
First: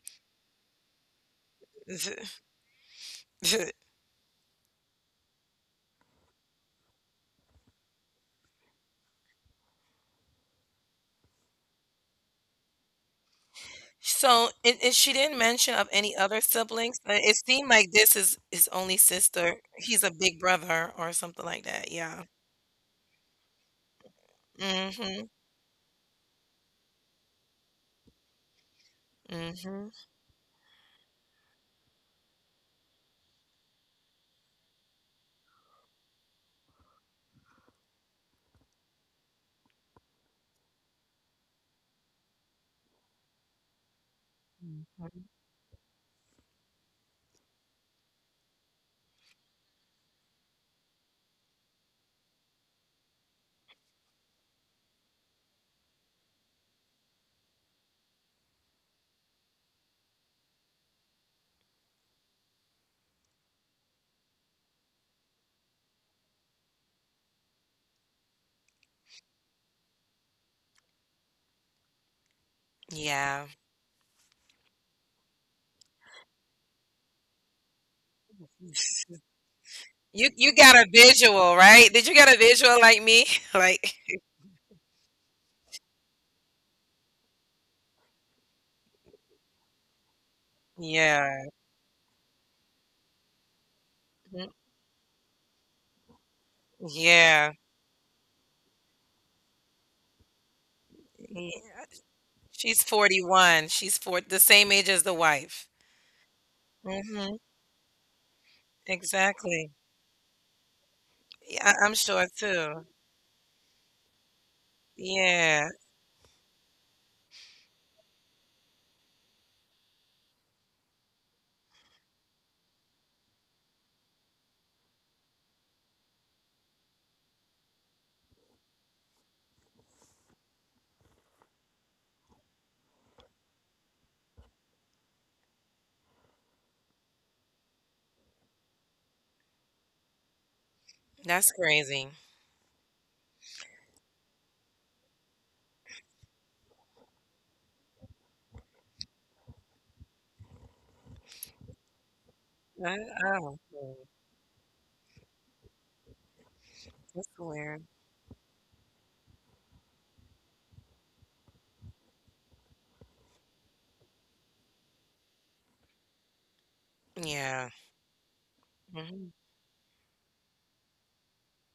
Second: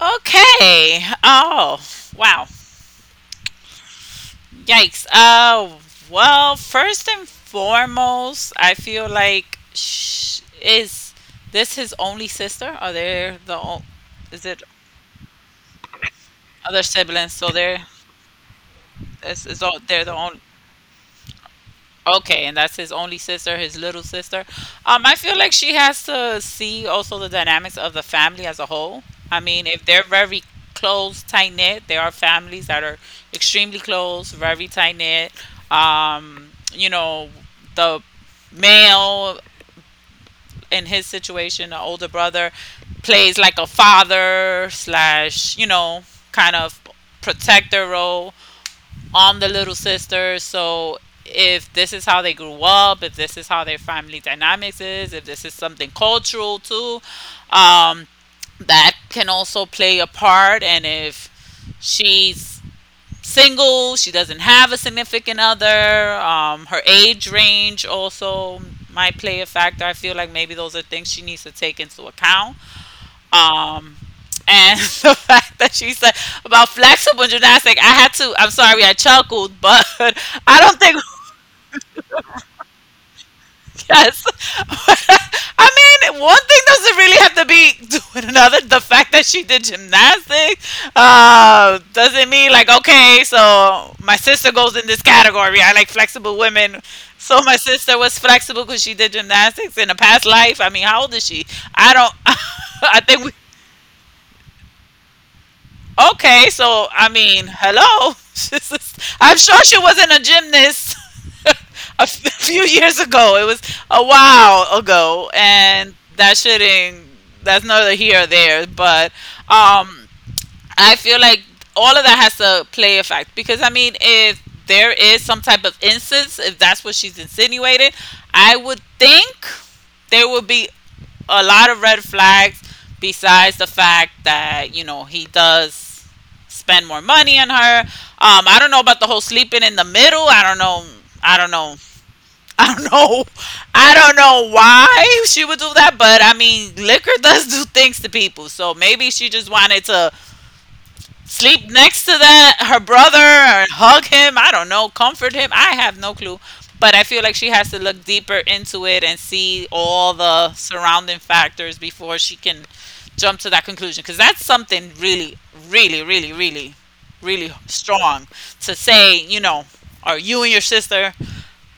[SPEAKER 2] Okay. Oh, wow. Yikes. Well, first and foremost, I feel like sh- is this his only sister? Are they the o- is
[SPEAKER 1] So,
[SPEAKER 2] it
[SPEAKER 1] and she didn't mention of any other
[SPEAKER 2] other
[SPEAKER 1] siblings, but
[SPEAKER 2] siblings?
[SPEAKER 1] it
[SPEAKER 2] So
[SPEAKER 1] seemed
[SPEAKER 2] they're
[SPEAKER 1] like this is his only sister.
[SPEAKER 2] is all they're
[SPEAKER 1] He's a
[SPEAKER 2] the only.
[SPEAKER 1] big brother or something like that, yeah.
[SPEAKER 2] Okay, and that's his only sister, his little sister. I
[SPEAKER 1] Mhm,
[SPEAKER 2] feel like she has to see also the dynamics of the family as a whole. I
[SPEAKER 1] mm
[SPEAKER 2] mean, if
[SPEAKER 1] mhm.
[SPEAKER 2] they're very close, tight knit, there are families that are extremely close, very tight knit. You know, the male in his situation, the older brother, plays like a father
[SPEAKER 1] Mhm.
[SPEAKER 2] slash, you know, kind of protector role. I'm the little sister, so if this is how they grew up, if this is how their family dynamics is, if this is something cultural too, um, that can also play a part. And if she's single, she doesn't have a significant other, her age range also might play a factor. I feel like maybe those are things she needs to take into account.
[SPEAKER 1] Yeah.
[SPEAKER 2] Um, and the fact that she said about flexible gymnastics, I had to. I'm sorry, I chuckled, but
[SPEAKER 1] You you
[SPEAKER 2] I don't
[SPEAKER 1] got a
[SPEAKER 2] think
[SPEAKER 1] visual, right? Did you get a visual like me? Like
[SPEAKER 2] yes. I mean, one thing doesn't really have to be doing another. The fact that she did gymnastics
[SPEAKER 1] yeah.
[SPEAKER 2] doesn't mean like okay, so my
[SPEAKER 1] Mhm.
[SPEAKER 2] sister goes in this category. I like flexible women. So
[SPEAKER 1] Yeah.
[SPEAKER 2] my sister was flexible because she did gymnastics in a past life. I mean, how old is she?
[SPEAKER 1] Yeah.
[SPEAKER 2] I don't.
[SPEAKER 1] She's
[SPEAKER 2] I think we.
[SPEAKER 1] 41. She's four The same age as the wife.
[SPEAKER 2] Okay, so I
[SPEAKER 1] Mhm.
[SPEAKER 2] mean, hello. This is- I'm sure
[SPEAKER 1] Exactly.
[SPEAKER 2] she wasn't a gymnast a
[SPEAKER 1] Yeah, I'm
[SPEAKER 2] f-
[SPEAKER 1] sure
[SPEAKER 2] few
[SPEAKER 1] too.
[SPEAKER 2] years ago. It was a while ago,
[SPEAKER 1] Yeah.
[SPEAKER 2] and that shouldn't. That's neither here or there. But um, I feel like all of that has to play a fact because I mean, if there is some type of instance, if that's what she's insinuating, I would think there would be a lot of red flags besides the fact that you know he does spend more money on her. I don't know about the whole sleeping in the middle. i don't know i don't
[SPEAKER 1] That's
[SPEAKER 2] know
[SPEAKER 1] crazy.
[SPEAKER 2] I don't know. I don't know why she would do that, but I mean liquor does do things to people, so maybe she just wanted to sleep next to that her
[SPEAKER 1] I
[SPEAKER 2] brother or
[SPEAKER 1] don't
[SPEAKER 2] hug
[SPEAKER 1] know.
[SPEAKER 2] him. I don't know, comfort him. I have no clue. But I feel like
[SPEAKER 1] That's
[SPEAKER 2] she has to
[SPEAKER 1] weird.
[SPEAKER 2] look deeper into it and see all the surrounding factors before she can jump to that conclusion, because that's something really, really, really, really really
[SPEAKER 1] Yeah.
[SPEAKER 2] strong to say,
[SPEAKER 1] Mhm.
[SPEAKER 2] you know. Are you and your sister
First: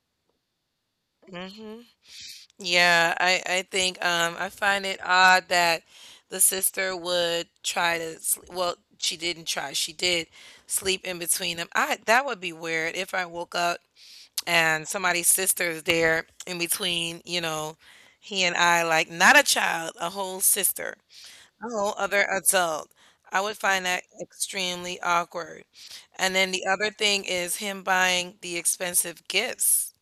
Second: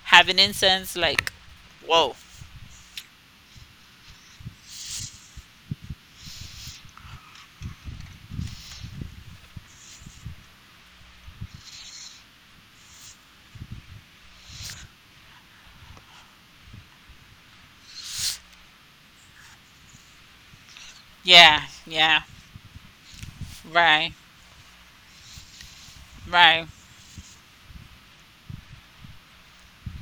[SPEAKER 2] having incense? Like,
[SPEAKER 1] Mhm.
[SPEAKER 2] whoa.
[SPEAKER 1] Yeah, I think I find it odd that the sister would try to sleep. Well, she didn't try. She did sleep in between them. I That would be weird if I woke up and somebody's sister is there in between, you know, he and I, like not a child, a whole sister,
[SPEAKER 2] Yeah,
[SPEAKER 1] a whole
[SPEAKER 2] yeah.
[SPEAKER 1] other adult. I would find that
[SPEAKER 2] Right,
[SPEAKER 1] extremely awkward. And then
[SPEAKER 2] right,
[SPEAKER 1] the other thing is him buying the expensive gifts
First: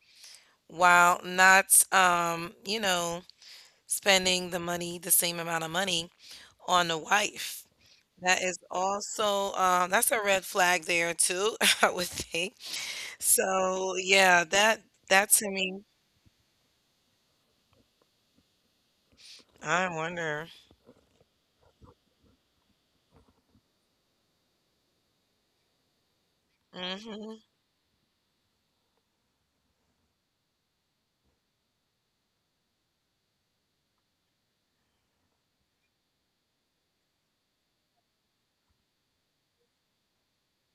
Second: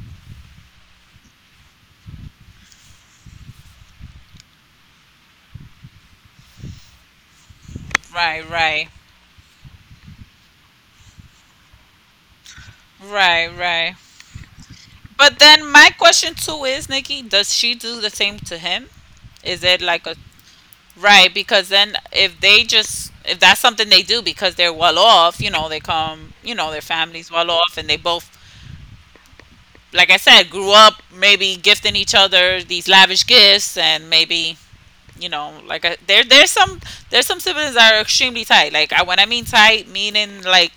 [SPEAKER 1] while not spending the same amount of money on the wife. That
[SPEAKER 2] right,
[SPEAKER 1] is
[SPEAKER 2] right,
[SPEAKER 1] also, that's a red flag there too, I would think.
[SPEAKER 2] right,
[SPEAKER 1] So
[SPEAKER 2] right.
[SPEAKER 1] yeah, that
[SPEAKER 2] But
[SPEAKER 1] to
[SPEAKER 2] then
[SPEAKER 1] me,
[SPEAKER 2] my question too is, Nikki, does she do the same to him? Is it
[SPEAKER 1] I
[SPEAKER 2] like a
[SPEAKER 1] wonder.
[SPEAKER 2] right? Because then if they just if that's something they do because they're well off, you know, they come, you know, their families
[SPEAKER 1] Hmm.
[SPEAKER 2] well off, and they both, like I said, grew up maybe gifting each other these lavish gifts, and maybe you know, like I, there's some there's some siblings that are extremely tight. Like I, when I mean tight, meaning like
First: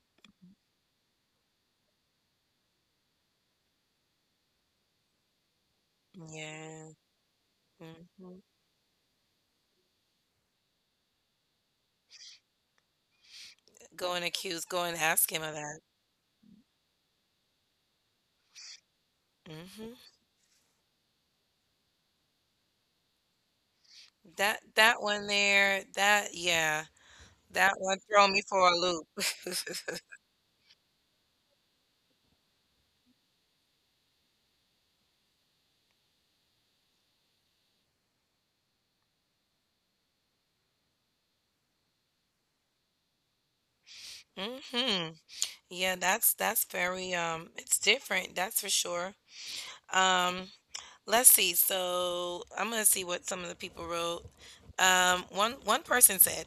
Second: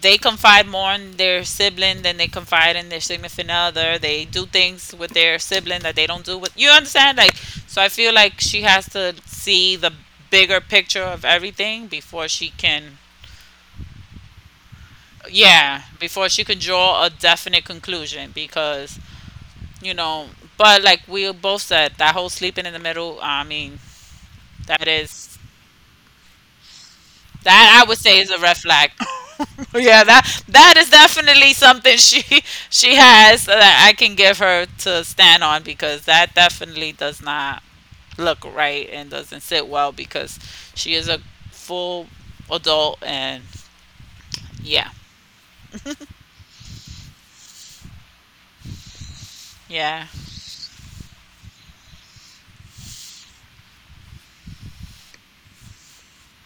[SPEAKER 2] they confide more in their sibling than they confide in their significant other. They do things with their sibling that they don't do with you
[SPEAKER 1] Yeah.
[SPEAKER 2] understand. Like so, I feel
[SPEAKER 1] Hmm.
[SPEAKER 2] like she has to see the bigger picture of everything before she can.
[SPEAKER 1] Go and accuse, go and ask him of that.
[SPEAKER 2] Yeah, before she can draw a definite conclusion, because
[SPEAKER 1] Hmm.
[SPEAKER 2] you know. But like we both said, that whole sleeping in the middle, I mean, that
[SPEAKER 1] That one
[SPEAKER 2] is.
[SPEAKER 1] there, that yeah, that
[SPEAKER 2] That I
[SPEAKER 1] one
[SPEAKER 2] would say
[SPEAKER 1] throw
[SPEAKER 2] is a
[SPEAKER 1] me for
[SPEAKER 2] red
[SPEAKER 1] a
[SPEAKER 2] flag.
[SPEAKER 1] loop.
[SPEAKER 2] Yeah, that that is definitely something she has that I can give her to stand on, because that definitely does not look right and doesn't sit well, because she is a full adult and yeah.
[SPEAKER 1] Hmm. Yeah, that's very it's different, that's for sure.
[SPEAKER 2] Yeah.
[SPEAKER 1] Um, Let's see. So I'm gonna see what some of the people wrote. One person said,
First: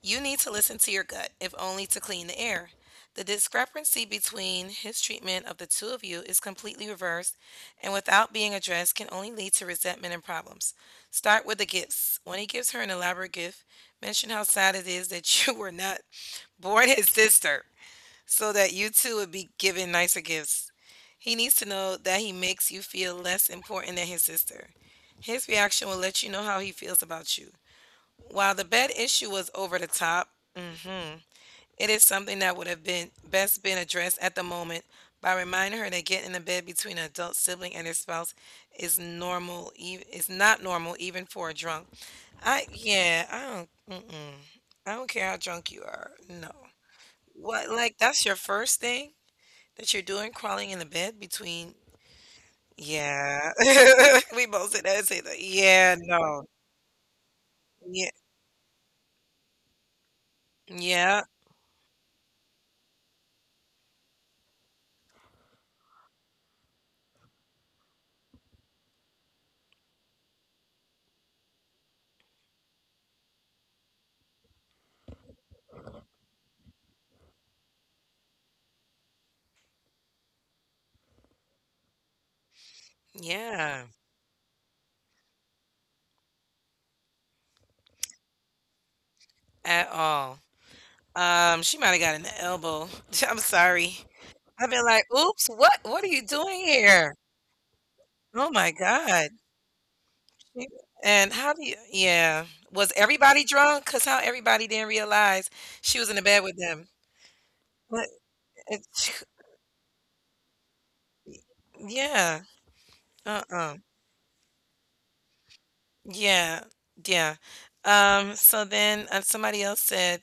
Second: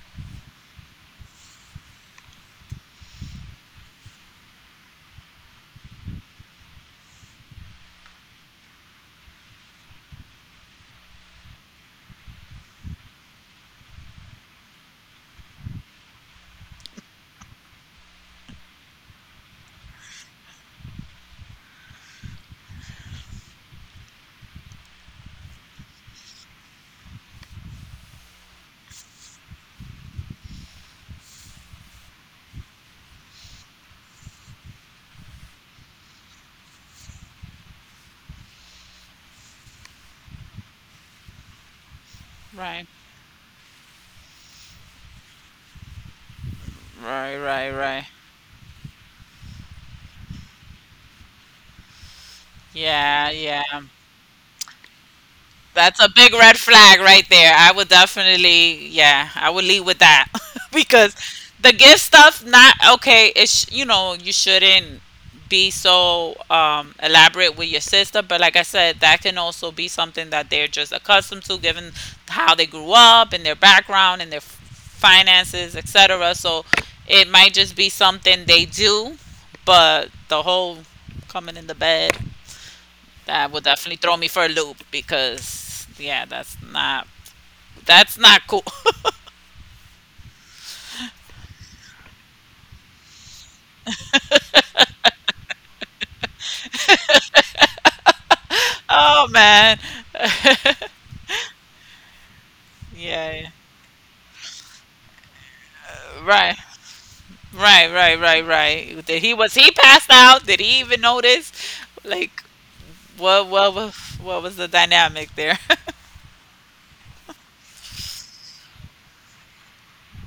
[SPEAKER 1] "You need to listen to your gut, if only to clean the air." The discrepancy between his treatment of the two of you is completely reversed, and without being addressed, can only lead to resentment and problems. Start with the gifts. When he gives her an elaborate gift, mention how sad it is that you were not born his sister, so that you two would be given nicer gifts. He needs to know that he makes you feel less important than his sister. His reaction will let you know how he feels about you. While the bed issue was over the top, mhm, it is something that would have been best been addressed at the moment by reminding her that getting in the bed between an adult sibling and their spouse is normal. Even is not normal even for a drunk. I
[SPEAKER 2] Right.
[SPEAKER 1] Yeah, I don't. Mm-mm. I don't care how drunk you are. No.
[SPEAKER 2] Right,
[SPEAKER 1] What,
[SPEAKER 2] right,
[SPEAKER 1] like
[SPEAKER 2] right.
[SPEAKER 1] that's your first thing that you're doing, crawling in the bed between,
[SPEAKER 2] Yeah,
[SPEAKER 1] yeah.
[SPEAKER 2] yeah.
[SPEAKER 1] We both said that same. That. Yeah,
[SPEAKER 2] That's a big
[SPEAKER 1] no.
[SPEAKER 2] red flag right there. I would
[SPEAKER 1] Yeah.
[SPEAKER 2] definitely, yeah, I would lead with that because
[SPEAKER 1] Yeah.
[SPEAKER 2] the gift stuff, not okay. It's you know you shouldn't be so elaborate with your sister, but like I said, that can also be something that they're just accustomed to, given how they grew up and their background and their finances, etc. So it might just be something they do, but the whole coming in the bed, that would
[SPEAKER 1] Yeah.
[SPEAKER 2] definitely throw me for a loop, because yeah, that's not. That's not cool.
[SPEAKER 1] At all. She might have got an elbow. I'm sorry. I've been like, "Oops, what are you doing here?" Oh my
[SPEAKER 2] Oh
[SPEAKER 1] god.
[SPEAKER 2] man.
[SPEAKER 1] She and How do you? Yeah. Was everybody
[SPEAKER 2] Yeah.
[SPEAKER 1] drunk? Because how everybody didn't realize she was in the bed
[SPEAKER 2] Right.
[SPEAKER 1] with them.
[SPEAKER 2] Right,
[SPEAKER 1] But
[SPEAKER 2] right, right, right. Did
[SPEAKER 1] it's
[SPEAKER 2] he was he passed out? Did he even notice? Like,
[SPEAKER 1] yeah.
[SPEAKER 2] what what
[SPEAKER 1] Uh-uh.
[SPEAKER 2] was what was the dynamic there?
[SPEAKER 1] Yeah. Yeah. So then, somebody else said,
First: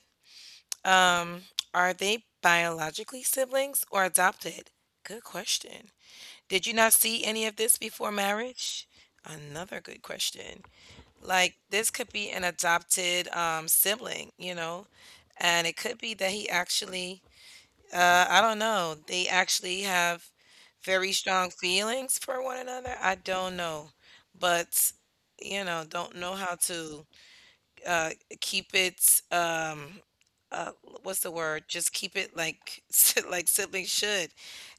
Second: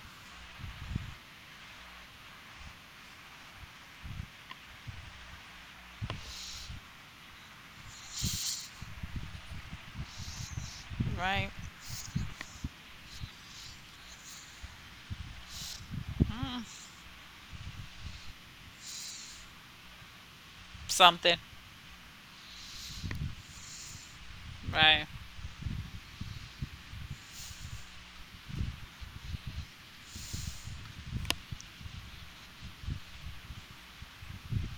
[SPEAKER 1] Um, are they biologically siblings or adopted? Good question. Did you not see any of this before marriage? Another good question.
[SPEAKER 2] Right.
[SPEAKER 1] Like this could be an adopted sibling, you know, and it could be that he actually I don't know, they actually have very
[SPEAKER 2] Something.
[SPEAKER 1] strong feelings for one another. I don't know. But
[SPEAKER 2] Right.
[SPEAKER 1] you know, don't know how to uh keep it uh what's the word, just keep it like like siblings should,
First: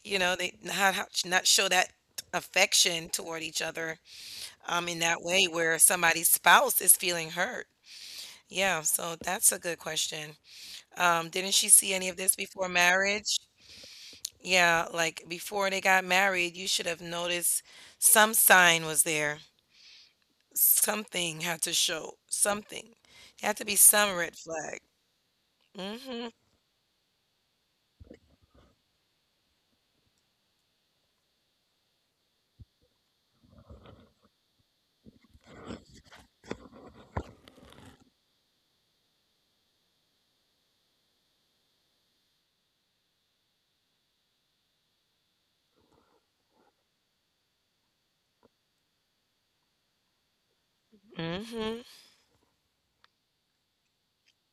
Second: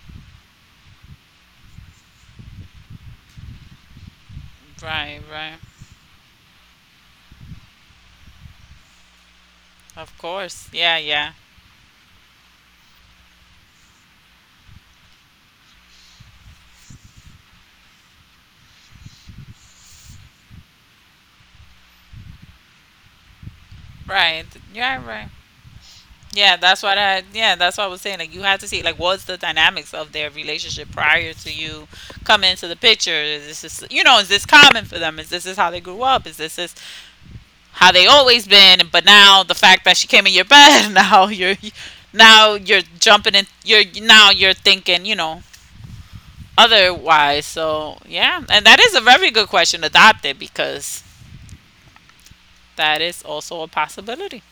[SPEAKER 1] you know, they not how- not show that affection toward each other in that
[SPEAKER 2] Right,
[SPEAKER 1] way
[SPEAKER 2] right.
[SPEAKER 1] where somebody's spouse is feeling hurt, yeah. So that's a good
[SPEAKER 2] Of
[SPEAKER 1] question.
[SPEAKER 2] course. Yeah, yeah.
[SPEAKER 1] Didn't she see any of this before marriage? Yeah, like before they got married you should have noticed some sign was there, something had to show something. There had to be some red
[SPEAKER 2] Right.
[SPEAKER 1] flag.
[SPEAKER 2] Yeah, right.
[SPEAKER 1] Hmm.
[SPEAKER 2] Yeah, that's what I yeah, that's what I was saying. Like you have to see like what's the dynamics of their relationship prior to you coming into the picture. Is this is you know, is this common for them? Is this is how they grew up? Is this is how they always been? But now the fact that she came in your bed, now you're jumping in you're now you're thinking, you know, otherwise. So yeah. And that is a very good question, adopted, because
[SPEAKER 1] Mm-hmm.
[SPEAKER 2] that is also a possibility.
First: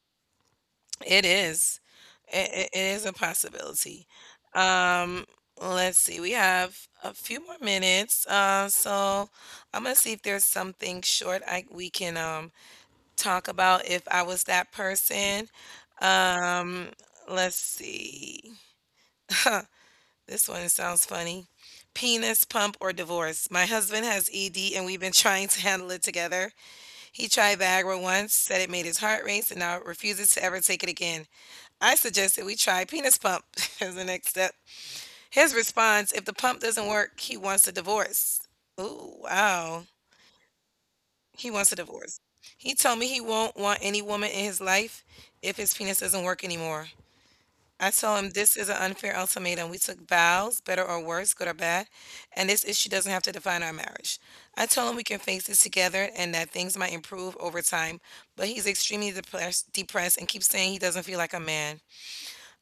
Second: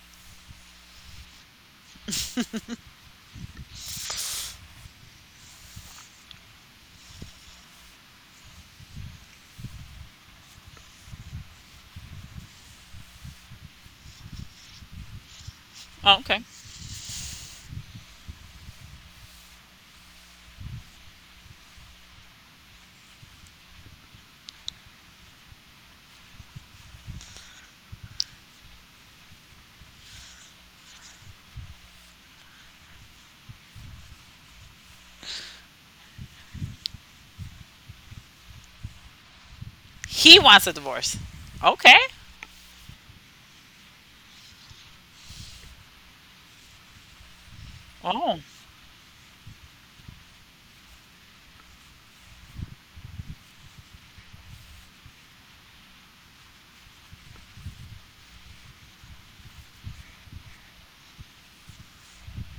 [SPEAKER 1] It is. It is a possibility. Um, let's see. We have a few more minutes. So I'm gonna see if there's something short I we can talk about if I was that person.
[SPEAKER 2] Oh, okay.
[SPEAKER 1] Um, let's see. This one sounds funny. Penis pump or divorce. My husband has ED and we've been trying to handle it together. He tried Viagra once, said it made his heart race, and now refuses to ever take it again. I suggested we try penis pump as the next step. His response: if the pump doesn't work, he wants a divorce. Ooh, wow.
[SPEAKER 2] He wants a divorce.
[SPEAKER 1] He wants a
[SPEAKER 2] Okay.
[SPEAKER 1] divorce. He told me he won't want any woman in his life if his penis doesn't work anymore. I told him
[SPEAKER 2] Oh.
[SPEAKER 1] this is an unfair ultimatum. We took vows, better or worse, good or bad, and this issue doesn't have to define our marriage. I told him we can face this together and that things might improve over time, but he's extremely depressed and keeps saying he doesn't feel like a man.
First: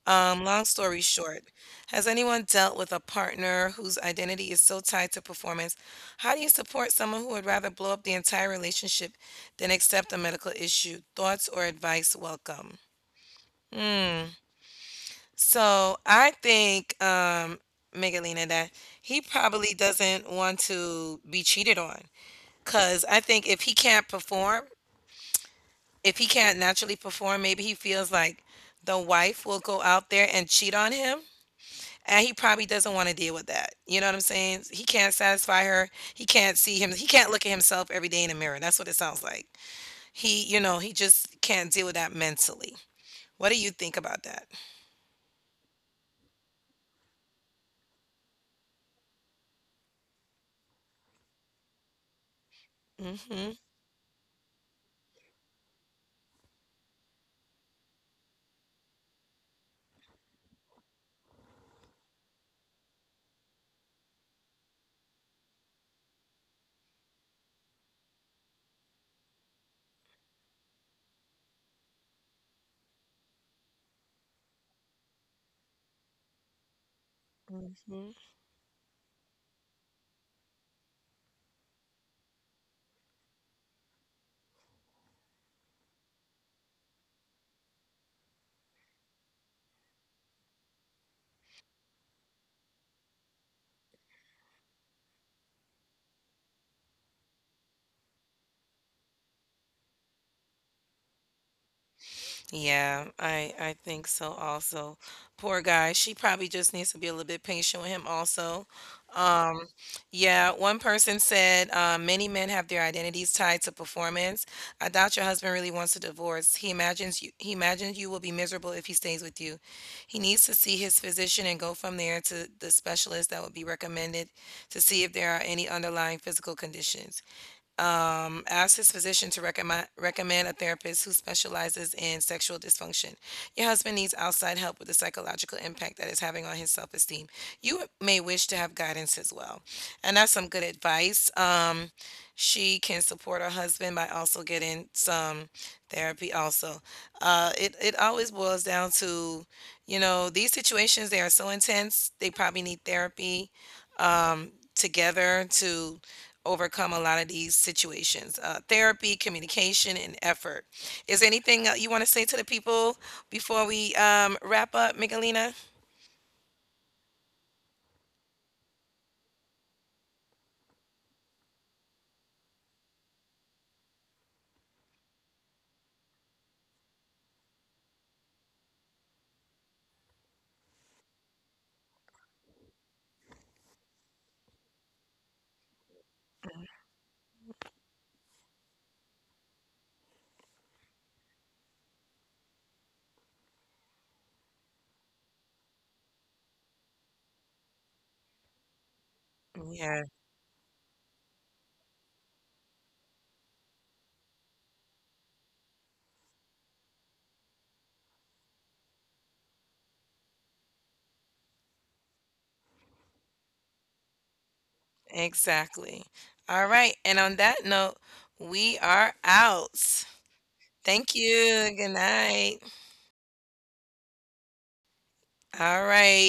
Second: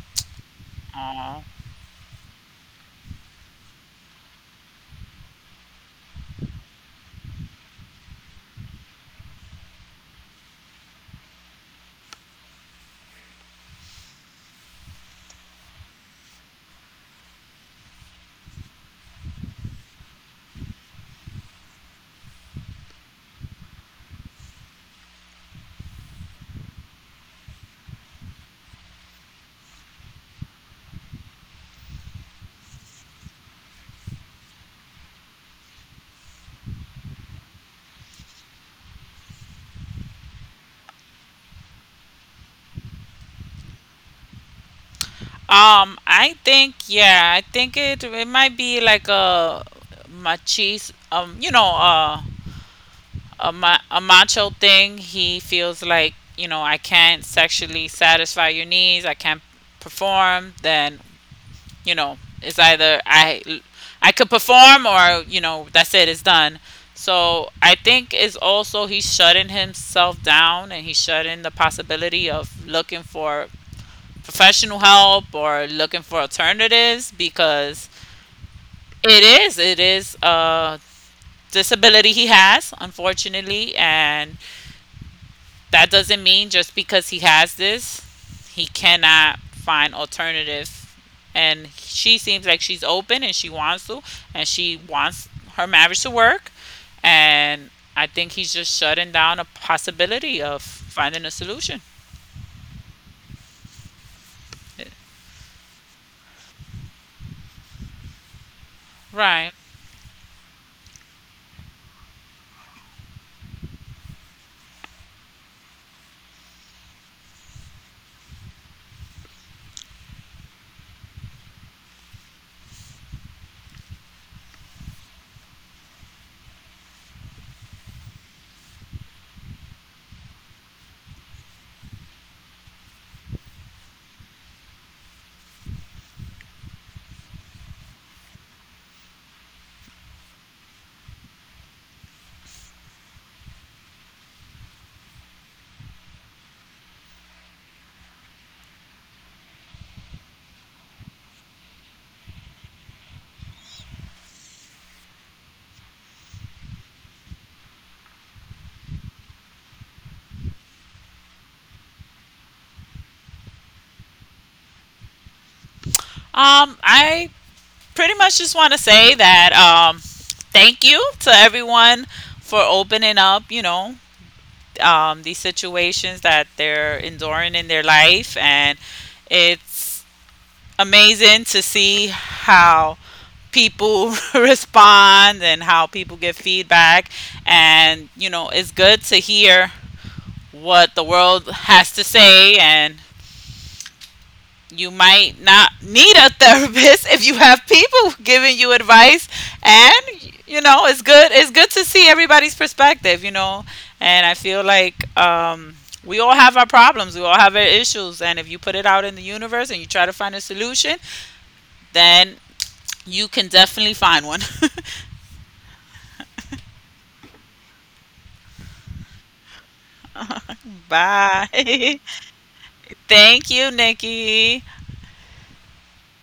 [SPEAKER 1] Long story
[SPEAKER 2] Oh.
[SPEAKER 1] short, has anyone dealt with a partner whose identity is so tied to performance? How do you support someone who would rather blow up the entire relationship than accept a medical issue? Thoughts or advice welcome. Hmm. So I think, Megalina, that he probably doesn't want to be cheated on. Because I think if he can't perform, if he can't naturally perform, maybe he feels like the wife will go out there and cheat on him and he probably doesn't want to deal with that. You know what I'm saying? He can't satisfy her. He can't see him. He can't look at himself every day in the mirror. That's what it sounds like. He, you know, he just can't deal with that mentally. What do you think about that?
[SPEAKER 2] I think yeah, I think it it might be like a machis you know, a
[SPEAKER 1] Mhm.
[SPEAKER 2] ma- a macho thing. He feels like you know I can't sexually satisfy your needs. I can't perform. Then you know it's either I could perform or you know that's it. It's done. So I think it's also he's shutting himself down and he's shutting the possibility of looking for professional help or looking for alternatives, because it is a disability he has, unfortunately, and that doesn't mean just because he has this he cannot find alternative. And she seems like she's open and she wants to and she wants her marriage to work, and I think he's just shutting down a possibility of finding a solution.
[SPEAKER 1] Yeah, I think so also. Poor guy. She probably just needs to be a little bit patient with him also.
[SPEAKER 2] Right.
[SPEAKER 1] Um, yeah, one person said many men have their identities tied to performance. I doubt your husband really wants a divorce. He imagines you will be miserable if he stays with you. He needs to see his physician and go from there to the specialist that would be recommended to see if there are any underlying physical conditions, ask his physician to recommend a therapist who specializes in sexual dysfunction. Your husband needs outside help with the psychological impact that is having on his self esteem. You may wish to have guidance as well, and that's some good advice. She can support her husband by also getting some therapy. Also, it always boils down to, you know, these situations, they are so intense. They probably need therapy together to overcome a lot of these situations. Uh, therapy, communication, and effort. Is there anything that you want to say to the people before we wrap up, Michelina?
[SPEAKER 2] I pretty much just want to say that thank you to everyone for opening up, you know, these situations that they're enduring in their life. And it's amazing to see how people respond and how people give feedback. And, you know, it's good to hear what the world has to say, and you might not need a therapist if you have people giving you advice. And
[SPEAKER 1] Yeah,
[SPEAKER 2] you know, it's good, it's good to see everybody's perspective, you know. And I feel like we all have our problems, we all have our issues, and if you put it out in the universe and you try to find a solution, then you can definitely find one.
[SPEAKER 1] exactly. All right, and on that note, we are out. Thank you, good
[SPEAKER 2] Bye.
[SPEAKER 1] night.
[SPEAKER 2] Thank you, Nikki.
[SPEAKER 1] All right.